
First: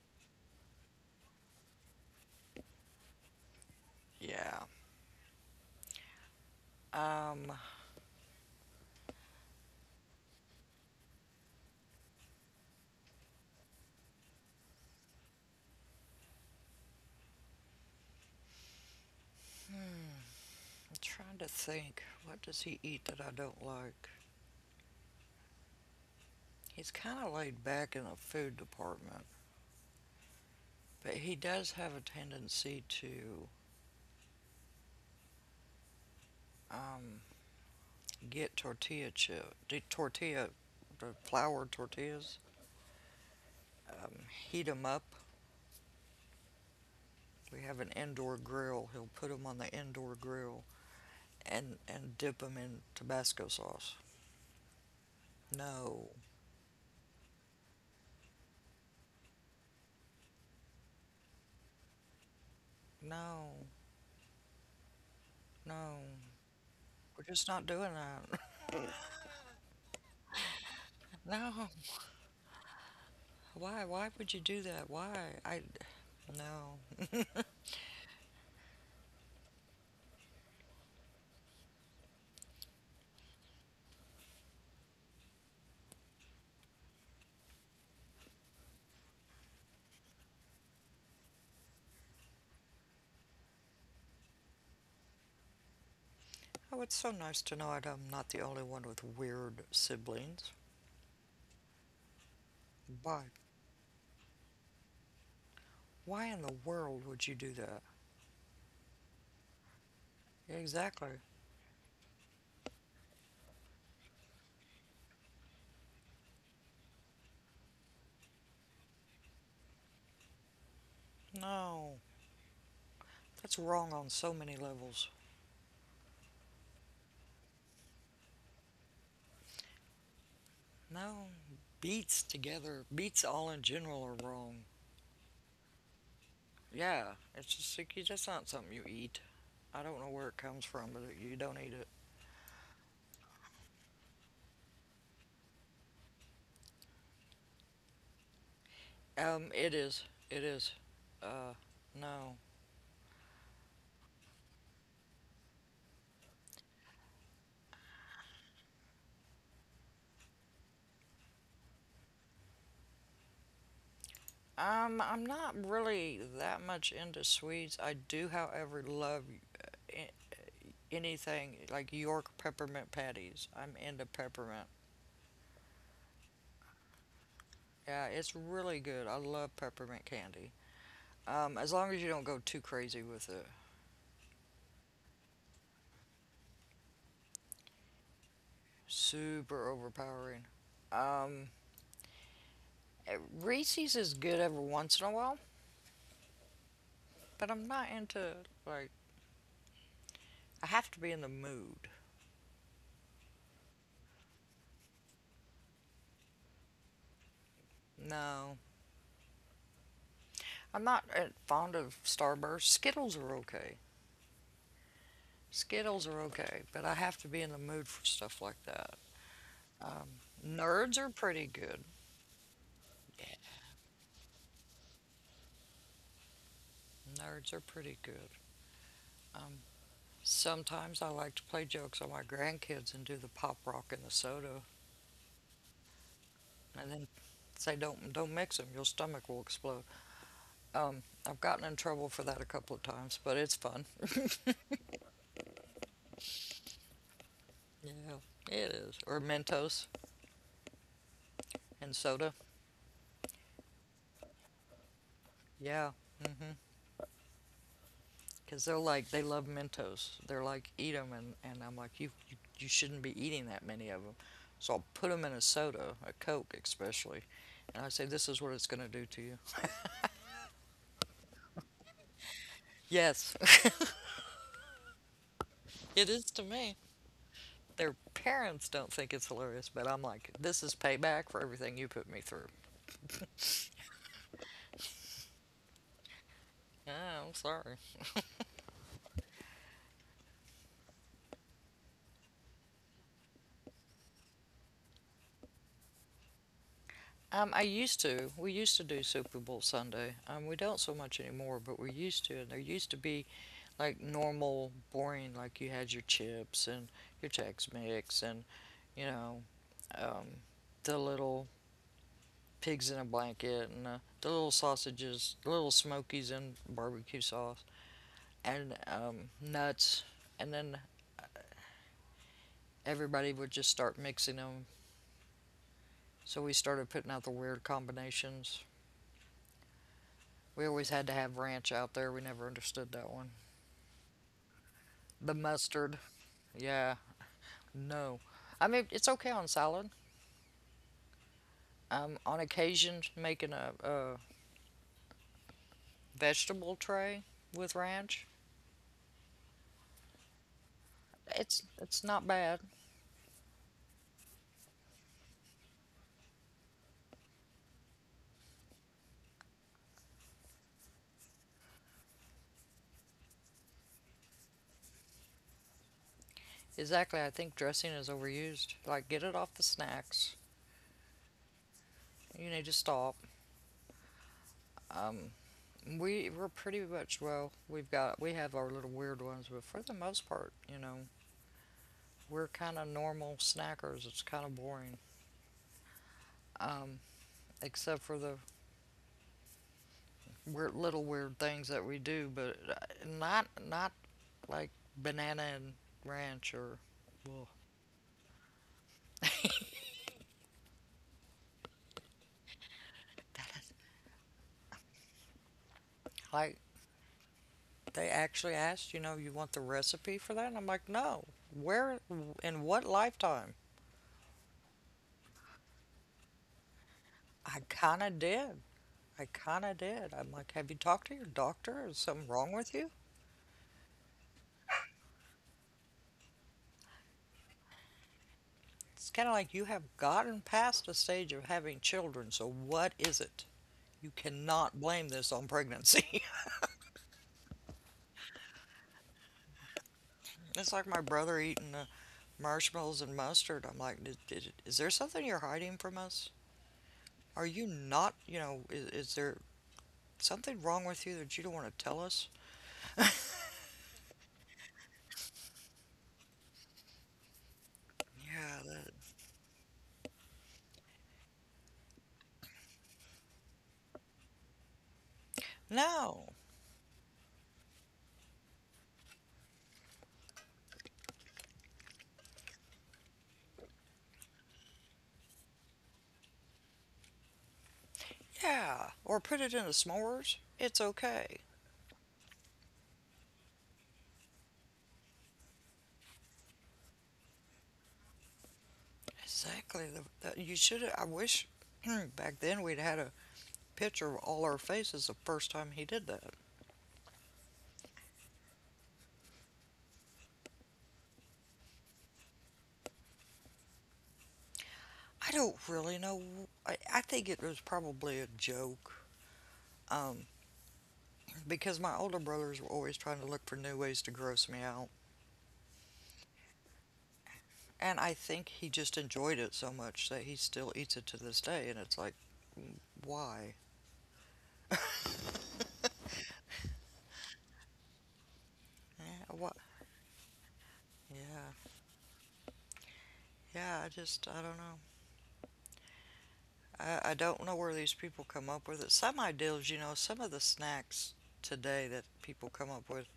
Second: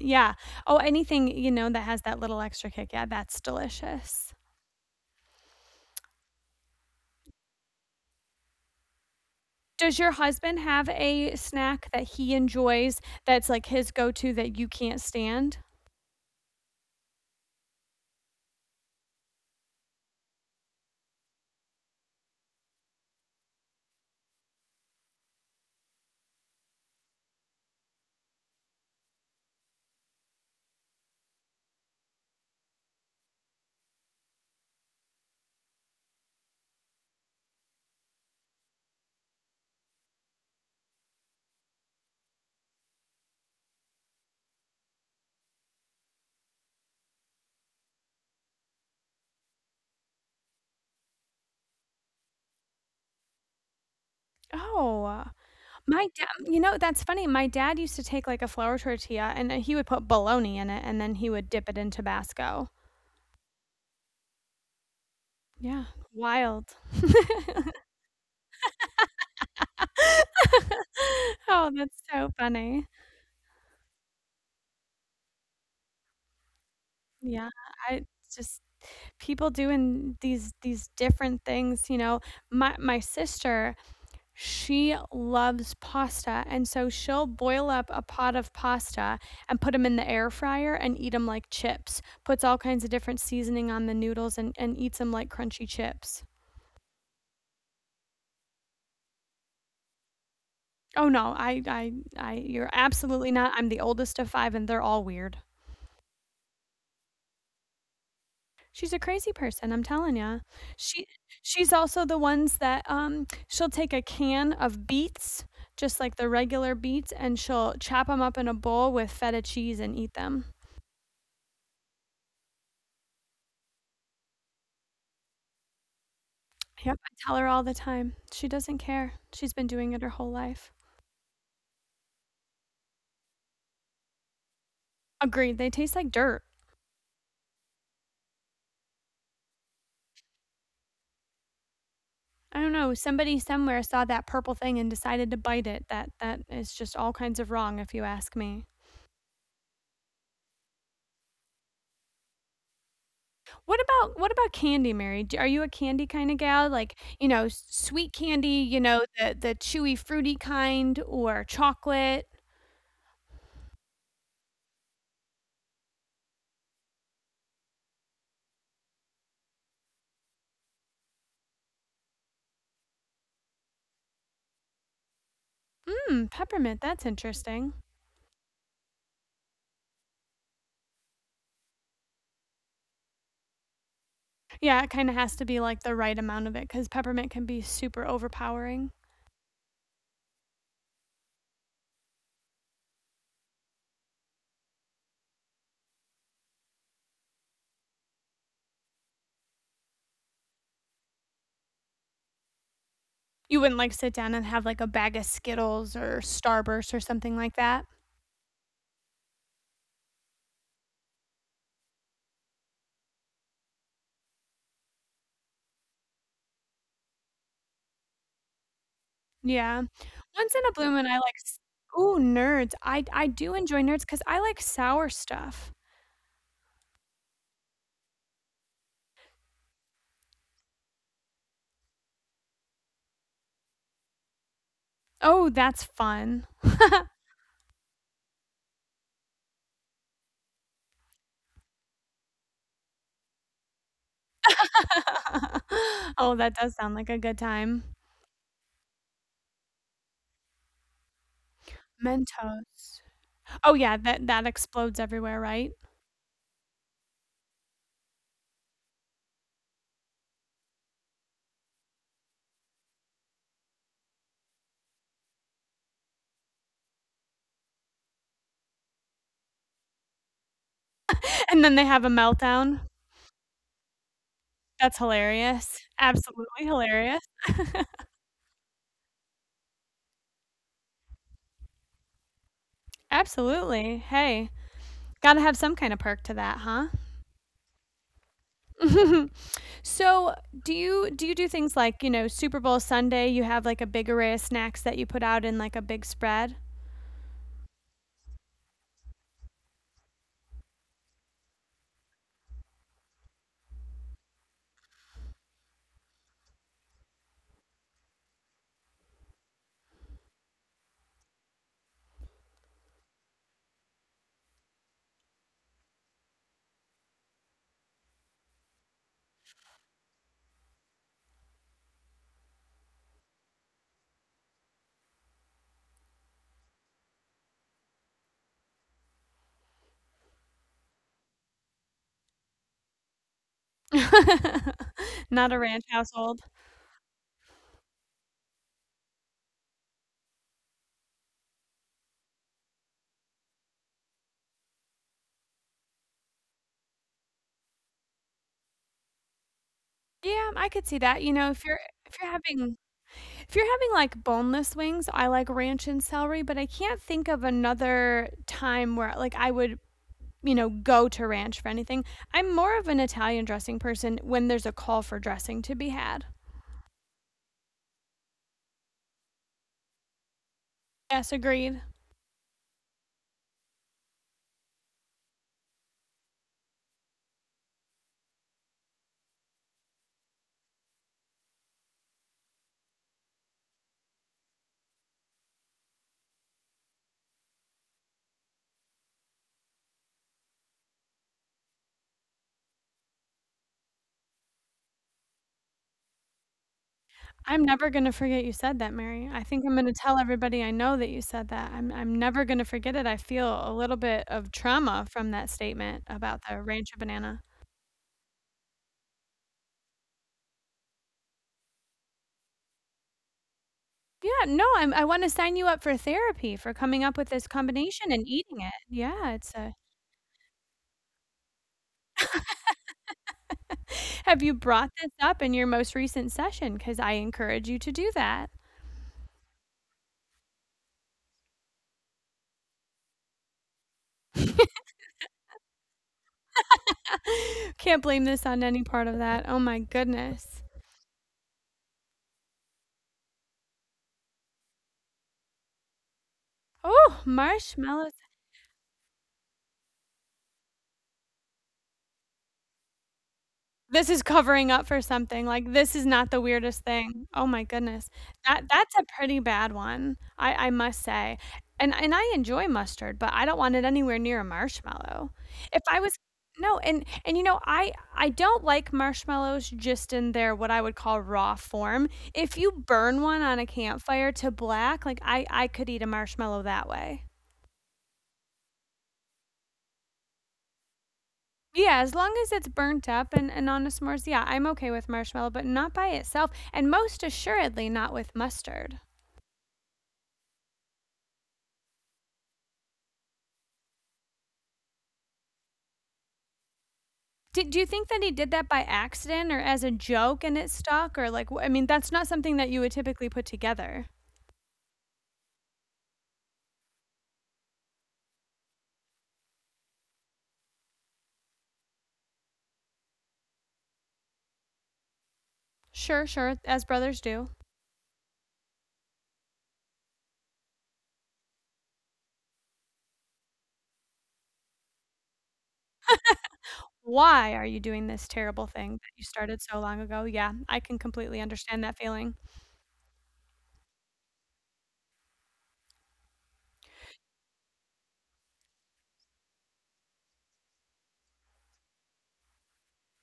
Yeah. Oh, anything, you know, that has that little extra kick, yeah, that's delicious. Yeah. Um, I'm Does your husband have a snack that he enjoys that's, like, his go-to that you can't stand? trying to think. What does he eat that I don't like? He's kind of laid back in the food department, but he does have a tendency to um, get tortilla chip, tortilla, the flour tortillas, um, heat them up. We have an indoor grill. He'll put them on the indoor grill and, and dip them in Tabasco sauce. Oh. My No, dad, you know, that's funny, my dad used to take, like, a flour tortilla, and then he would put bologna in it, and then he would dip it in Tabasco. no, Yeah, no. wild. We're just not doing that. No. Oh, that's so funny. Why? Why would you do that? Why? I No. Yeah, I just people doing these these different things, you know? My my sister, she loves pasta, and so she'll boil up a pot of pasta and put them in the air fryer and eat them like chips. Puts all kinds of different seasoning on the noodles and and eats them like crunchy chips. Oh, it's so nice to know that I'm not the only one with weird siblings. Oh, no. I I I you're But absolutely not. I'm the oldest of five, and they're all weird. why in the world would you do that? She's a crazy person, I'm telling ya. She Exactly. she's also the ones that, um, she'll take a can of beets, just like the regular beets, and she'll chop chop them up in a bowl with feta cheese and eat them. No. That's wrong on so many levels. Yep, I tell her all the time. She doesn't care. She's been doing it her whole life. No, beets together, beets all in general are wrong. Agreed, they taste like dirt. Yeah, it's just like, that's not something you eat. I don't know where it comes from, but you don't eat it. I don't know, somebody somewhere saw that purple thing and decided to bite it. That that is just all kinds of wrong if you ask me. Um, it is, it is. Uh, no. What about what about candy, Mary? D Are you a candy kinda gal? Like, you know, s sweet candy, you know, the the chewy, fruity kind or chocolate? Um, I'm not really that much into sweets. I do, however, love anything like York peppermint patties. I'm into peppermint. Hmm, peppermint, that's interesting. Yeah, it's really good. I love peppermint candy. Um, as long as you don't go too crazy with it. Yeah, it kinda has to be, like, the right amount of it 'cause peppermint can be super overpowering. Super overpowering. Um, eh, Reese's is good every once in a while, but I'm not into, like, I have to be in the mood. You wouldn't, like, sit down and have, like, a bag of Skittles or Starburst or something like that? No, I'm not eh, fond of Starburst. Skittles are okay. Skittles are okay, but I have to be in the mood for stuff like that. Yeah. Um, Once in a bloom, nerds and are I like pretty s good. ooh, nerds. I I Yeah, do enjoy nerds 'cause I like sour stuff. nerds are pretty good. Um, sometimes I like to play jokes on my grandkids and do the pop rock and the soda, Oh, that's fun. and then say don't don't mix them. Your stomach will explode. Um, I've gotten in trouble for that a couple of times, but it's fun. Oh, that does sound like a good time. Yeah, it is. Or Mentos and soda. Mentos. Oh, yeah, that that explodes everywhere, right? Yeah, mm-hmm. Because they're like they love Mentos. They're like eat them, and, and I'm like you, you you shouldn't be eating that many of them. So I'll put them in a soda, a Coke especially, and I say this is what it's going to do to you. And then they have a meltdown. Yes. That's hilarious. It is to Absolutely me. hilarious. Their parents don't think it's hilarious, but I'm like this is payback for everything you put me through. Absolutely. Hey, gotta have some kind of perk to that, huh? Ah, I'm sorry. So, do you do you do things like, you know, Super Bowl Sunday, you have, like, a big array of snacks that you put out in, like, a big spread? Um, I used to. We used to do Super Bowl Sunday. Um, we don't so much anymore, but we used to. And there used to be like normal, boring, like you had your chips and your Tex Mix and, you know, um, the little pigs in a blanket and uh, the little sausages, the little smokies and barbecue sauce and um, nuts. And then everybody would just start mixing them. So we started putting out the weird combinations. We always had to have ranch out there. We never understood that one. The Not a ranch mustard. household. Yeah, no. I mean, it's okay on salad. I'm on occasion making a, a vegetable tray with ranch. Yeah, I could see that, you know, if It's you're it's if you're not bad. having if you're having like boneless wings, I like ranch and celery, but I can't think of another time where like I would, you know, go to ranch for anything. I'm more of an Italian dressing person when there's a call for dressing to be had. Exactly. I think dressing is overused. Like, get it off the snacks. Yes, agreed. You need to stop. Um, we we're pretty much well. We've got we have our little weird ones, but for the most part, you know, we're kind of normal snackers. It's kind of boring. Um, except for the weird, little weird things that we do, but uh, not not like banana and ranch or I'm never going to forget you said that, Mary. I think I'm going to tell everybody I know that you said that. I'm I'm never going to forget it. I feel a little bit of trauma from that statement about like the rancho banana. they actually asked, you know, you want the recipe for that? And I'm like, no. Where in what lifetime? Yeah, no, I'm, I want to sign you up for therapy for coming up with this I kind combination of and eating did. it. Yeah, I it's kind a of did. I'm like, have you talked to your doctor? Is something wrong with you? Have you brought this up in your most recent session? Because I encourage you to do that. It's kind of like you have gotten past the stage of having children, so what is it? You cannot blame this on pregnancy. Can't blame this on any part of that. Oh my goodness. It's like my brother eating uh, marshmallows and mustard. I'm like, "Did- did- is there something you're hiding from us? Oh, Are you marshmallows not, you know, is, is there something wrong with you that you don't want to tell us? This is covering up for something, like, this is not the weirdest thing. Oh my goodness. Yeah, That that. That's a pretty bad one, I I must say, and and I enjoy mustard, but I don't want it anywhere near a marshmallow. If I was No. no, and and, you know, I I don't like marshmallows just in their what I would call raw form. If you burn one on a campfire to black, like, I I could eat a marshmallow that way. Yeah. Or put it in the s'mores. It's okay. Yeah, as long as it's burnt up and, and on a s'mores, yeah, I'm okay with marshmallow, but not by itself, and most assuredly not with mustard. Exactly. The, the, you should. I wish back then we'd had a picture of all our faces the first time he did that. Do, do you think that he did that by accident or as a joke and it stuck? Or, like, wh- I mean, that's not something that you would typically put together. I don't really know. I, I think it was probably a joke um, because my older brothers were always trying to look for new ways to gross me out. Sure, sure, as brothers do. And I think he just enjoyed it so much that he still eats it to this day. And it's like, mm, why? Why are you doing this terrible thing that Yeah, you what? started so long ago? Yeah, I can completely Yeah, understand that feeling. yeah. I just, I don't know. I, I don't know where these people come up with it. Some ideals, you know, some of the snacks today that people come up with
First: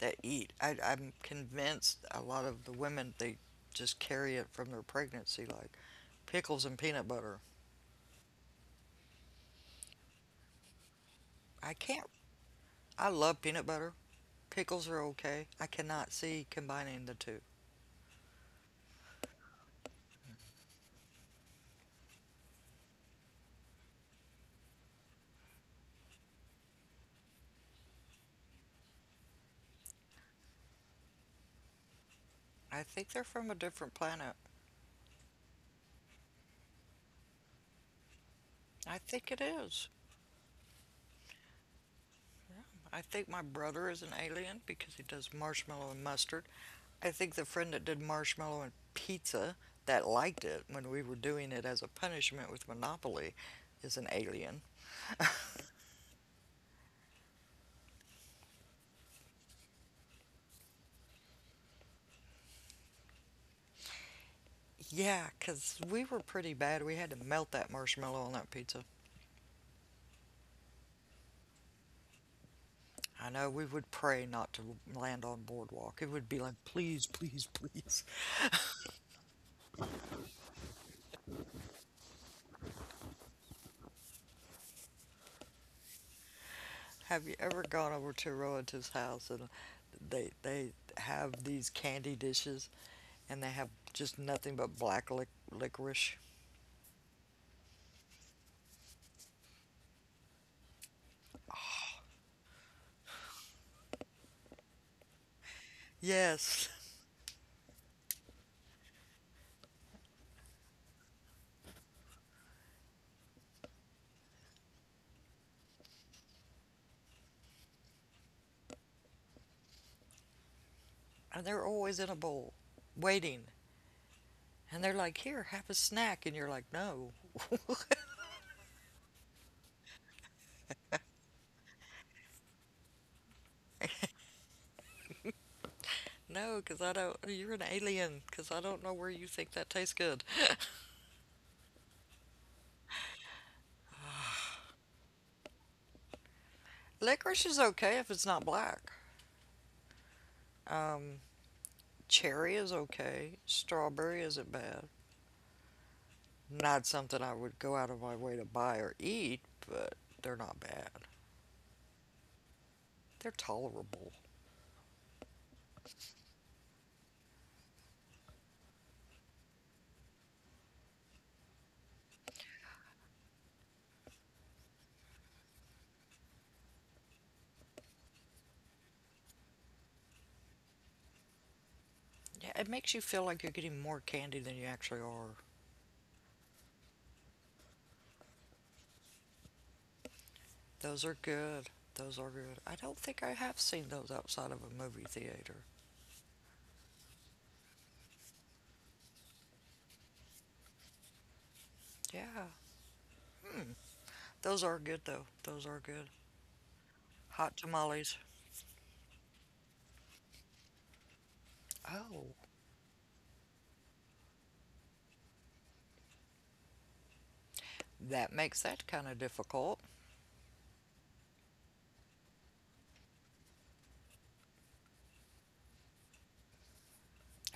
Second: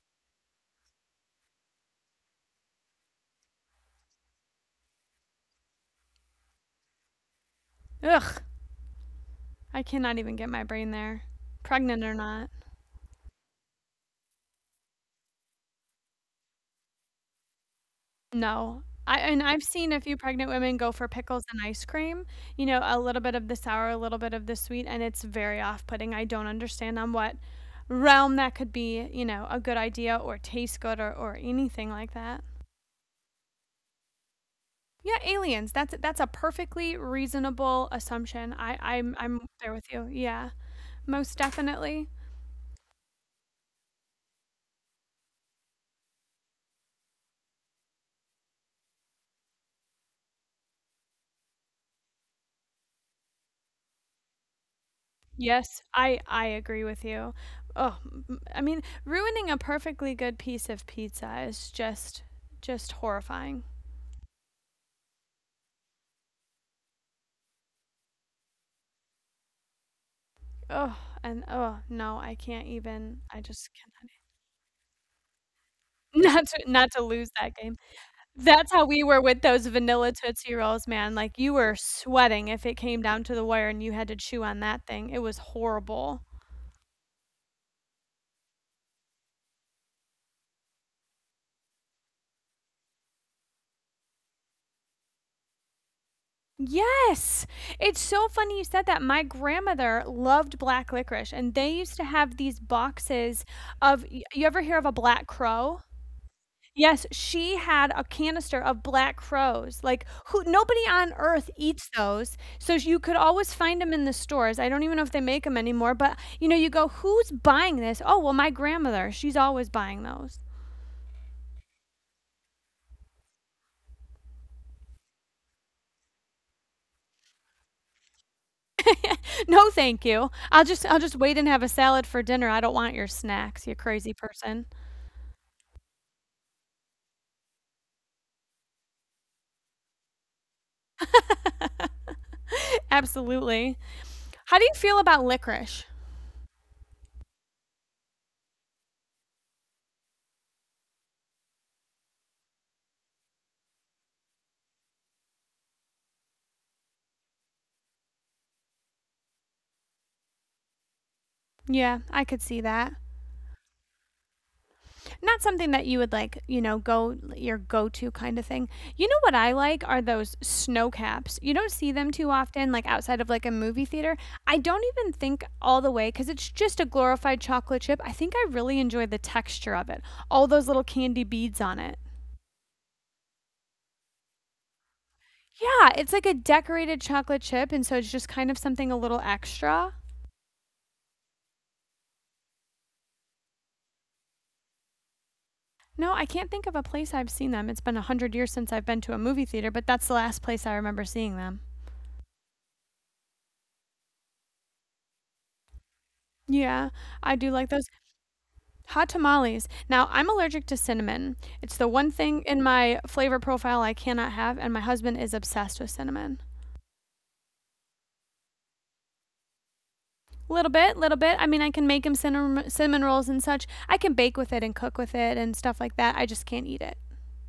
that eat. I, I'm convinced a lot of the women they just carry it from their pregnancy, like pickles and peanut butter. Ugh, I cannot even get my brain there, I can't. pregnant or not. I love peanut butter. Pickles are okay. I cannot see combining the two. No. I and I've seen a few pregnant women go for pickles and ice cream, you know, a little bit of the sour, a little bit of the sweet, and it's very off-putting. I don't understand on what realm that could be, you know, a good idea or taste good or, or anything like that. I think they're from a different planet. Yeah, aliens. That's that's a perfectly reasonable assumption. I, I I'm think it I'm there is. with you. Yeah, most definitely. I think my brother is an alien because he does marshmallow and mustard. I think the friend that did marshmallow and pizza that liked it when we were doing it as a punishment with Monopoly is an alien. Yes, I I agree with you. Oh, m- m- I mean, ruining a perfectly good piece of pizza is just just horrifying. Yeah, 'cause we were pretty bad. We had to melt that marshmallow on that pizza. Oh, and oh no, I can't even I I know we just would pray not to land on Boardwalk. It would cannot be not like, to not please, to lose please, that game. please. That's how we were with those vanilla Tootsie Rolls, man, like, you were sweating if it came down to the wire and you had to chew on that thing, it was horrible. Have you ever gone over to a relative's house and they they have these candy dishes and they have just nothing but black lic- licorice? Yes! It's so funny you said that, my grandmother loved black licorice, and they used to have these boxes of y you ever hear of a black crow? Yes. Yes, she had a canister of Black Crows, like, who nobody on earth eats those, so you could always find them in the stores, I don't even know if they make them anymore, but, you know, you go, "Who's buying this?" "Oh, well, my grandmother, she's always buying those." And they're always in a bowl, waiting. And they're like, "Here, have a snack." And you're like, "No, "No, thank you. I'll just I'll just wait and have a salad for dinner, I don't want your snacks, you crazy person." no, because I don't. You're an alien, because I don't know where you think that tastes good." Absolutely. How do you feel about licorice? Licorice is okay if it's not black. Um, cherry is okay. Strawberry isn't bad. Not something I would go out of my way to buy or eat, but they're not bad. Yeah, I could see that. They're tolerable. Not something that you would like, you know, go your go to kind of thing. You know what I like are those snow caps. You don't see them too often, like outside of like a movie theater. I don't even think all the way because it's just a glorified chocolate chip. I think I really enjoy the texture of it, all those little candy beads on it. Yeah, it makes you feel like you're getting more candy than you actually are. Yeah, it's like a decorated chocolate chip, and so it's just kind of something a little extra. Those are good. Those are good. I don't think I have seen those outside of a movie theater. No, I can't think of a place I've seen them. It's been a hundred years since I've been to a movie theater, but that's the last place I remember seeing them. Yeah, those are good though. Those are good. Yeah, I Hot do like those. tamales. Hot tamales. Now, I'm allergic to cinnamon. It's the one Oh, thing in my flavor profile I cannot have, and my husband is obsessed with cinnamon. that makes that kind of difficult. Little bit, little bit. I mean, I can make him cinnamon, cinnamon rolls and such. I can bake with it and cook with it and stuff like that. I just can't eat it.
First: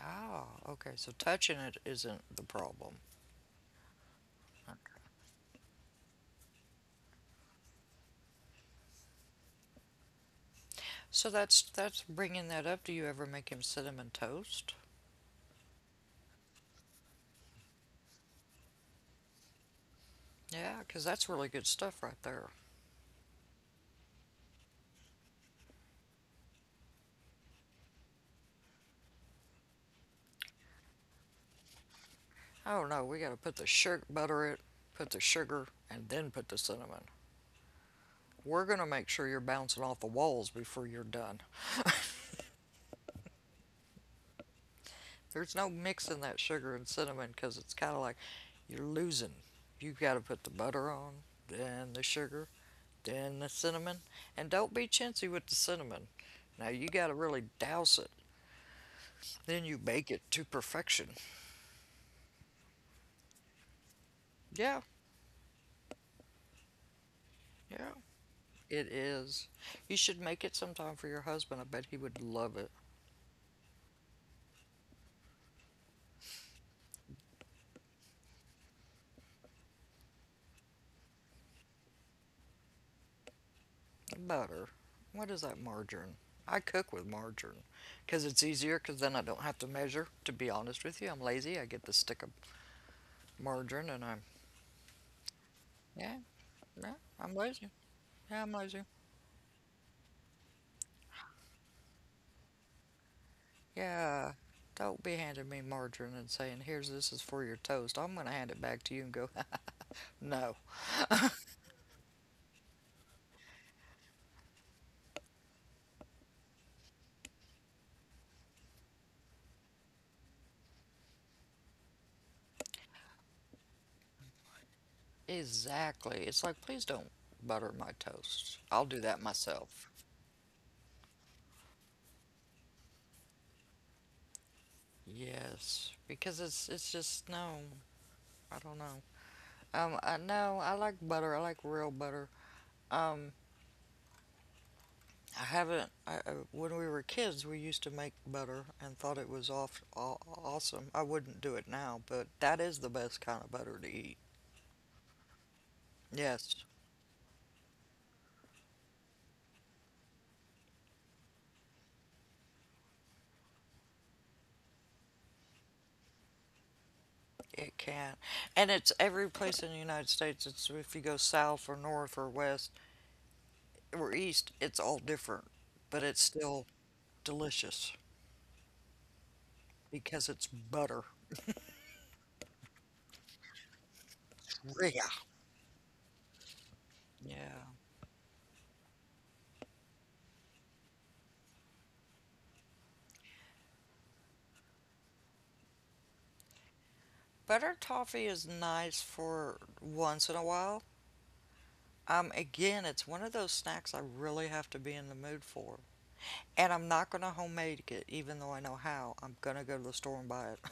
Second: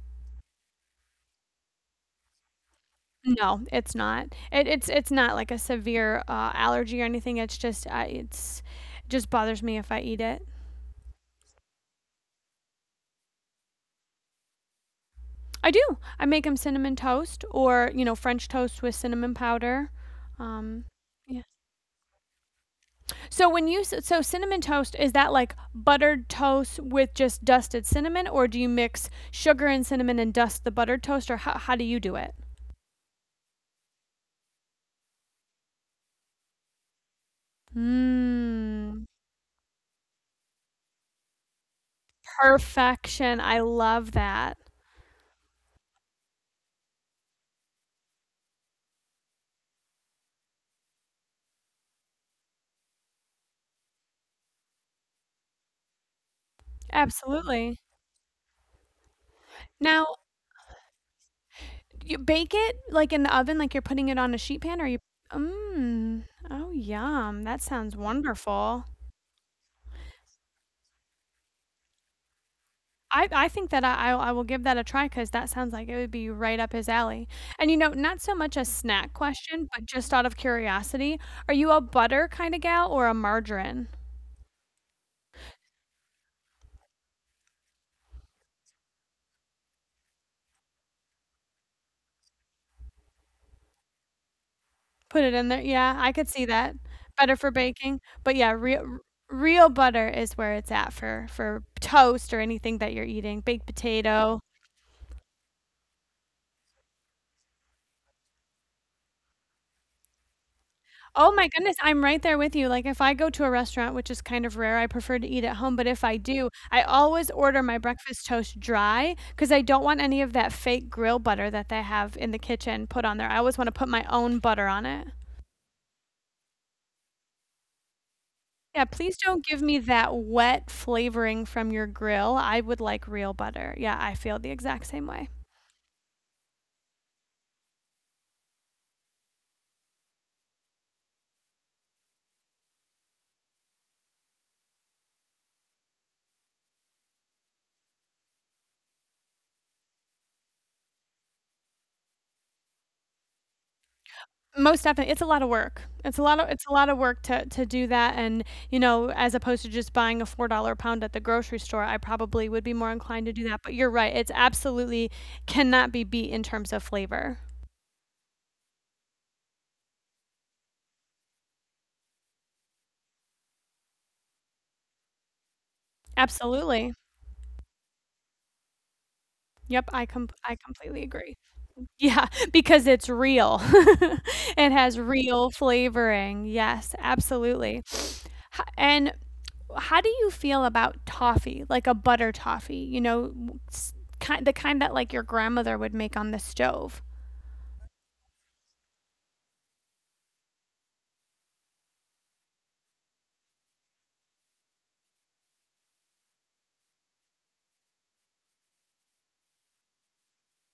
Ah, okay. So touching it isn't the problem. No, it's not. It, it's Okay. it's not like a severe uh, allergy or anything. It's just uh, it's it just bothers me if I eat it. So that's that's bringing that up. Do you ever make him cinnamon toast? I do. I make him cinnamon toast or you know French toast with cinnamon powder. Um, Yeah, 'cause that's yeah. really good stuff right there. So when you so cinnamon toast is that like buttered toast with just dusted cinnamon, or do you mix sugar and cinnamon and dust the buttered toast, or how how do you do it? Oh no, we got to put the sugar, butter it, put the sugar, and then put the cinnamon. We're going to Mmm, make sure you're bouncing off the walls before you're done. perfection. I love that. There's no mixing that sugar and cinnamon 'cause it's kind of like you're losing. You've got to put the butter on, then the sugar, then the cinnamon. And don't be chintzy with the cinnamon. Now you got to really Absolutely. douse it. Then you Now bake it to perfection. you bake it like in the oven, like you're putting it on a sheet pan, Yeah, or you? Mmm. Oh, yum. That sounds yeah. wonderful. It is. You should make it sometime for your husband. I bet he would love it. I I think that I I will give that a try because that sounds like it would be right up his alley. And, you know, not so much a snack question, but just out of curiosity, are you a butter kinda gal or a margarine? Butter. What is that margarine? I cook with margarine because it's easier because then I don't have to measure. To be honest with you, I'm lazy. I get the stick of margarine and I'm, Put it in there, yeah, I yeah, could see that. yeah, Better I'm for lazy. baking, but Yeah, yeah, I'm lazy. real real butter is where it's at for for toast or anything that you're eating, baked Yeah. potato. Don't be handing me margarine and saying, here's this is for your toast. I'm going to hand it back to you and go, no. Oh my goodness, I'm right there with you, like, if I go to a restaurant, which is kind of rare, I prefer to eat at home, but if I do, I always order my breakfast toast dry because I don't want any of that fake grill butter that they have in the kitchen put on there, I always wanna put my own butter on it. Exactly. It's like, please don't butter my toast. Yeah, I'll do please that don't give me myself. that wet flavoring from your grill, I would like real butter. Yeah, I feel the exact same way. Yes, because it's it's just no, I don't know. Um, I no, I like butter. I like real butter. Um, I haven't. I, I- when we were kids, we used to make butter and thought it was off, aw, awesome. I wouldn't do it now, but that is the best kind of butter to eat. Most definitely. It's a lot of work. It's a lot of it's Yes, a lot of work to to do that and, you know, as opposed to just buying a four dollars pound at the grocery store, I probably would be more inclined to do that, but you're right, it's absolutely cannot be beat in terms of flavor. it can, and it's every place in the United States. It's if you go south or north or west or east, it's all different, but it's still Absolutely. delicious Yep, I because com it's I completely butter. agree. Yeah, because it's real. It has Yeah. real flavoring. Yes, Yeah. absolutely. Ho and how do you feel about toffee, like a butter toffee? You know, kind the kind that like your grandmother would make on the stove. Butter toffee is nice for once in a while. Um, again, it's one of those snacks I really have to be in the mood for. And I'm not going to homemade it, even though I know how. I'm going to go to the store and buy it.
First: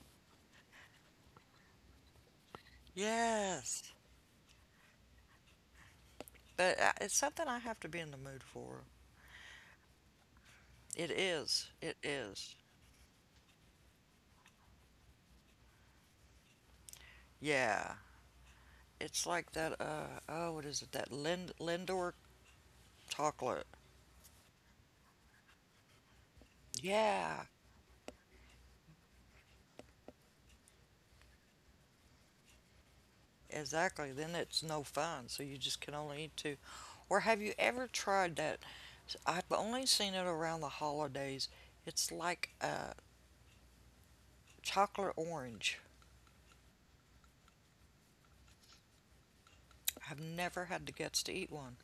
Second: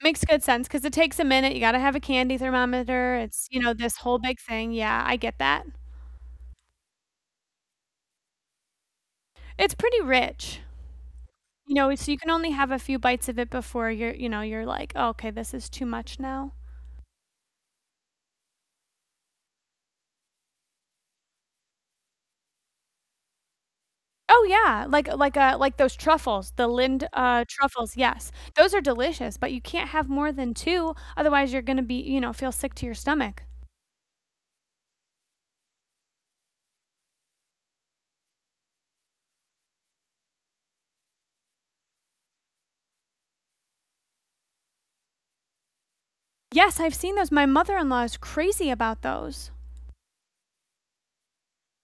Makes good sense because it takes a minute. You got to have a candy thermometer. It's you know Yes. this whole big thing. Yeah, I get that. But uh, it's something I have to be in the mood for. It's pretty rich. It is. You know, It so you can only is. have a few bites of it before you're you know you're like, oh, okay, this is too much now. Yeah. It's like that, uh, oh, what is it? That Lind Lindor chocolate. Oh yeah, like like uh like those truffles, the Lind Yeah. uh truffles. Yes, those are delicious, but you can't have more than two, otherwise you're gonna be you know feel sick to your stomach. Exactly. Then it's no fun. So you just can only eat two. Or have you ever tried that? i I've only seen it around the holidays. It's like a chocolate orange. Yes, I've seen those. My mother in law is crazy about those. I've never had the guts to eat one.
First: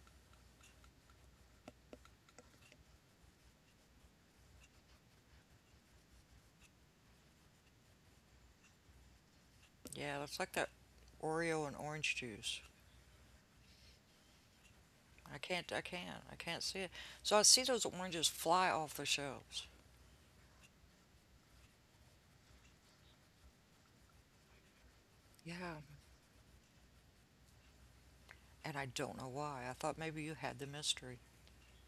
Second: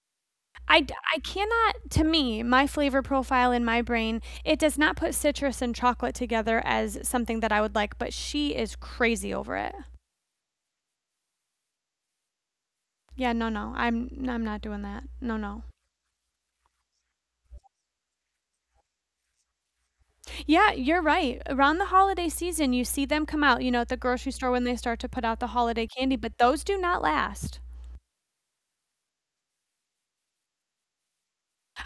I, I cannot, to me, my flavor profile in my brain, it does not put citrus and chocolate together as something that I would like, but she is crazy over it. Yeah, it's like that Oreo and orange juice. Yeah, no, no, I'm I'm not doing that. No, I no. can't. I can't. I can't see it. So I see those oranges fly off the shelves. Yeah, you're right. Around the holiday season, you see them come out, you know, at the grocery store when they start to put out the Yeah, holiday candy, but those do not last. and I don't know why. I thought maybe you had the mystery.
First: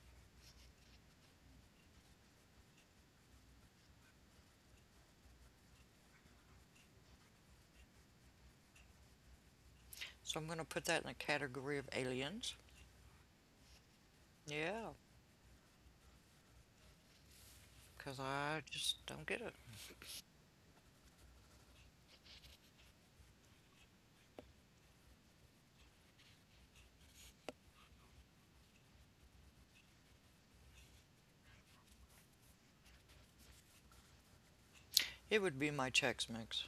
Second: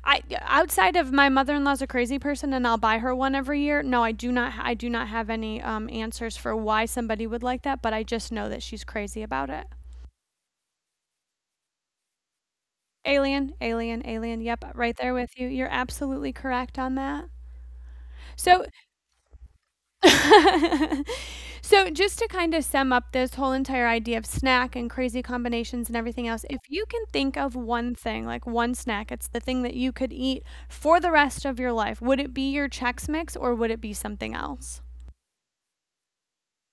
I outside of my mother-in-law's a crazy person and I'll buy her one every year. No, I do not I do not have any um, answers for why somebody would like that, but I just know that she's crazy about it. So I'm gonna put that in the category of aliens. Alien, alien, alien. Yep, Yeah, right there with you. You're absolutely correct on that. because I So just don't get it. so just to kind of sum up this whole entire idea of snack and crazy combinations and everything else, if you can think of one thing, like one snack, it's the thing that you could eat for the rest of your life, would it be your Chex Mix or would it be something else? It would be my Chex Mix.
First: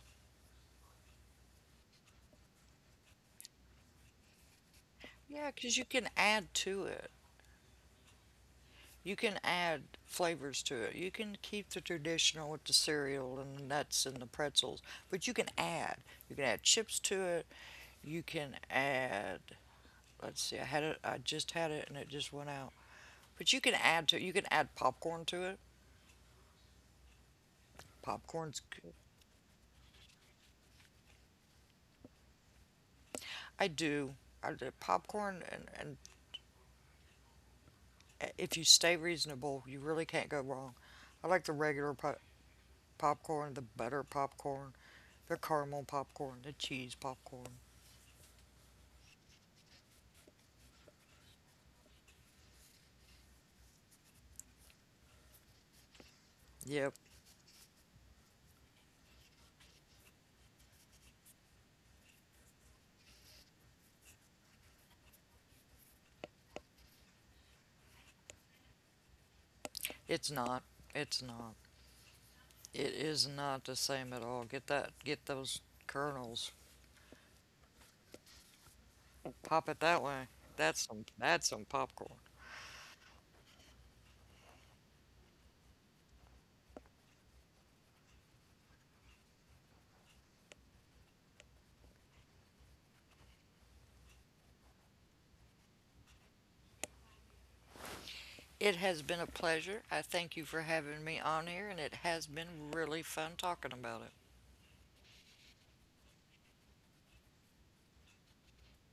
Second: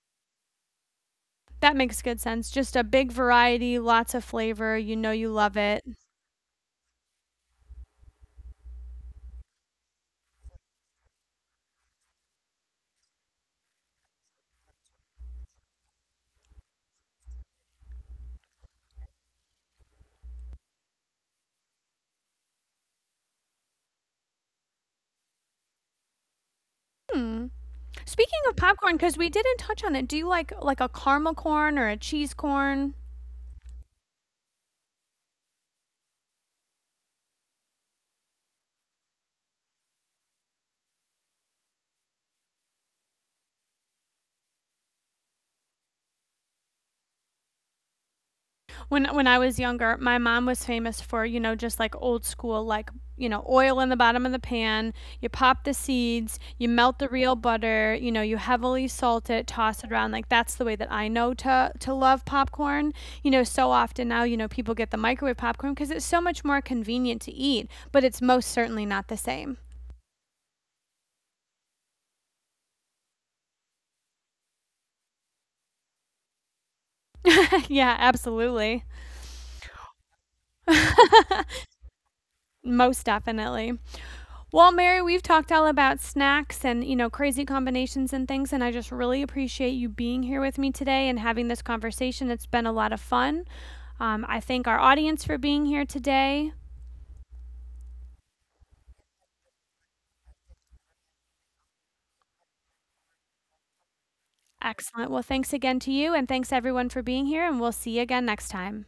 That makes good sense. Just a big variety, lots of flavor. You know you Yeah, love because it. you can add to it. You can add flavors to it. You can keep the traditional with the cereal and the nuts and the pretzels, but you can add. You can add chips to it. You can add. Let's see. I had it. I just had it, and it just went out. But you can add to. It. You can add popcorn to it. Hmm. Speaking of Popcorn's. I popcorn, because we didn't touch on it, do you like like a caramel corn or a cheese corn? do. I do popcorn, and and uh, if you stay reasonable, you really can't go wrong. I like the regular po- popcorn, the butter popcorn, the caramel popcorn, the cheese popcorn. when when I was younger, my mom was famous for, you know, just like old school like, you know, oil in the bottom of the pan, you pop the seeds, you Yep, melt the real butter, you know, you heavily salt it, toss it around. Like that's the way that I know to to love popcorn. You know, so often now, you know, people get the microwave popcorn because it's so much more convenient to eat, but it's most certainly not the same. it's not. It's not. It is not the same at all. Get that. Get those kernels. Yeah, absolutely. Pop it that way. That's some. That's some popcorn. Most definitely. Well, Mary, we've talked all about snacks and, you know, crazy combinations and things, and I just really appreciate you being here with me today and having this conversation. It's been a lot of fun. Um, I thank our audience for being here today. It has been a pleasure. I thank you for having me on here, and it has been really fun talking about it. Excellent. Well, thanks again to you, and thanks everyone for being here, and we'll see you again next time.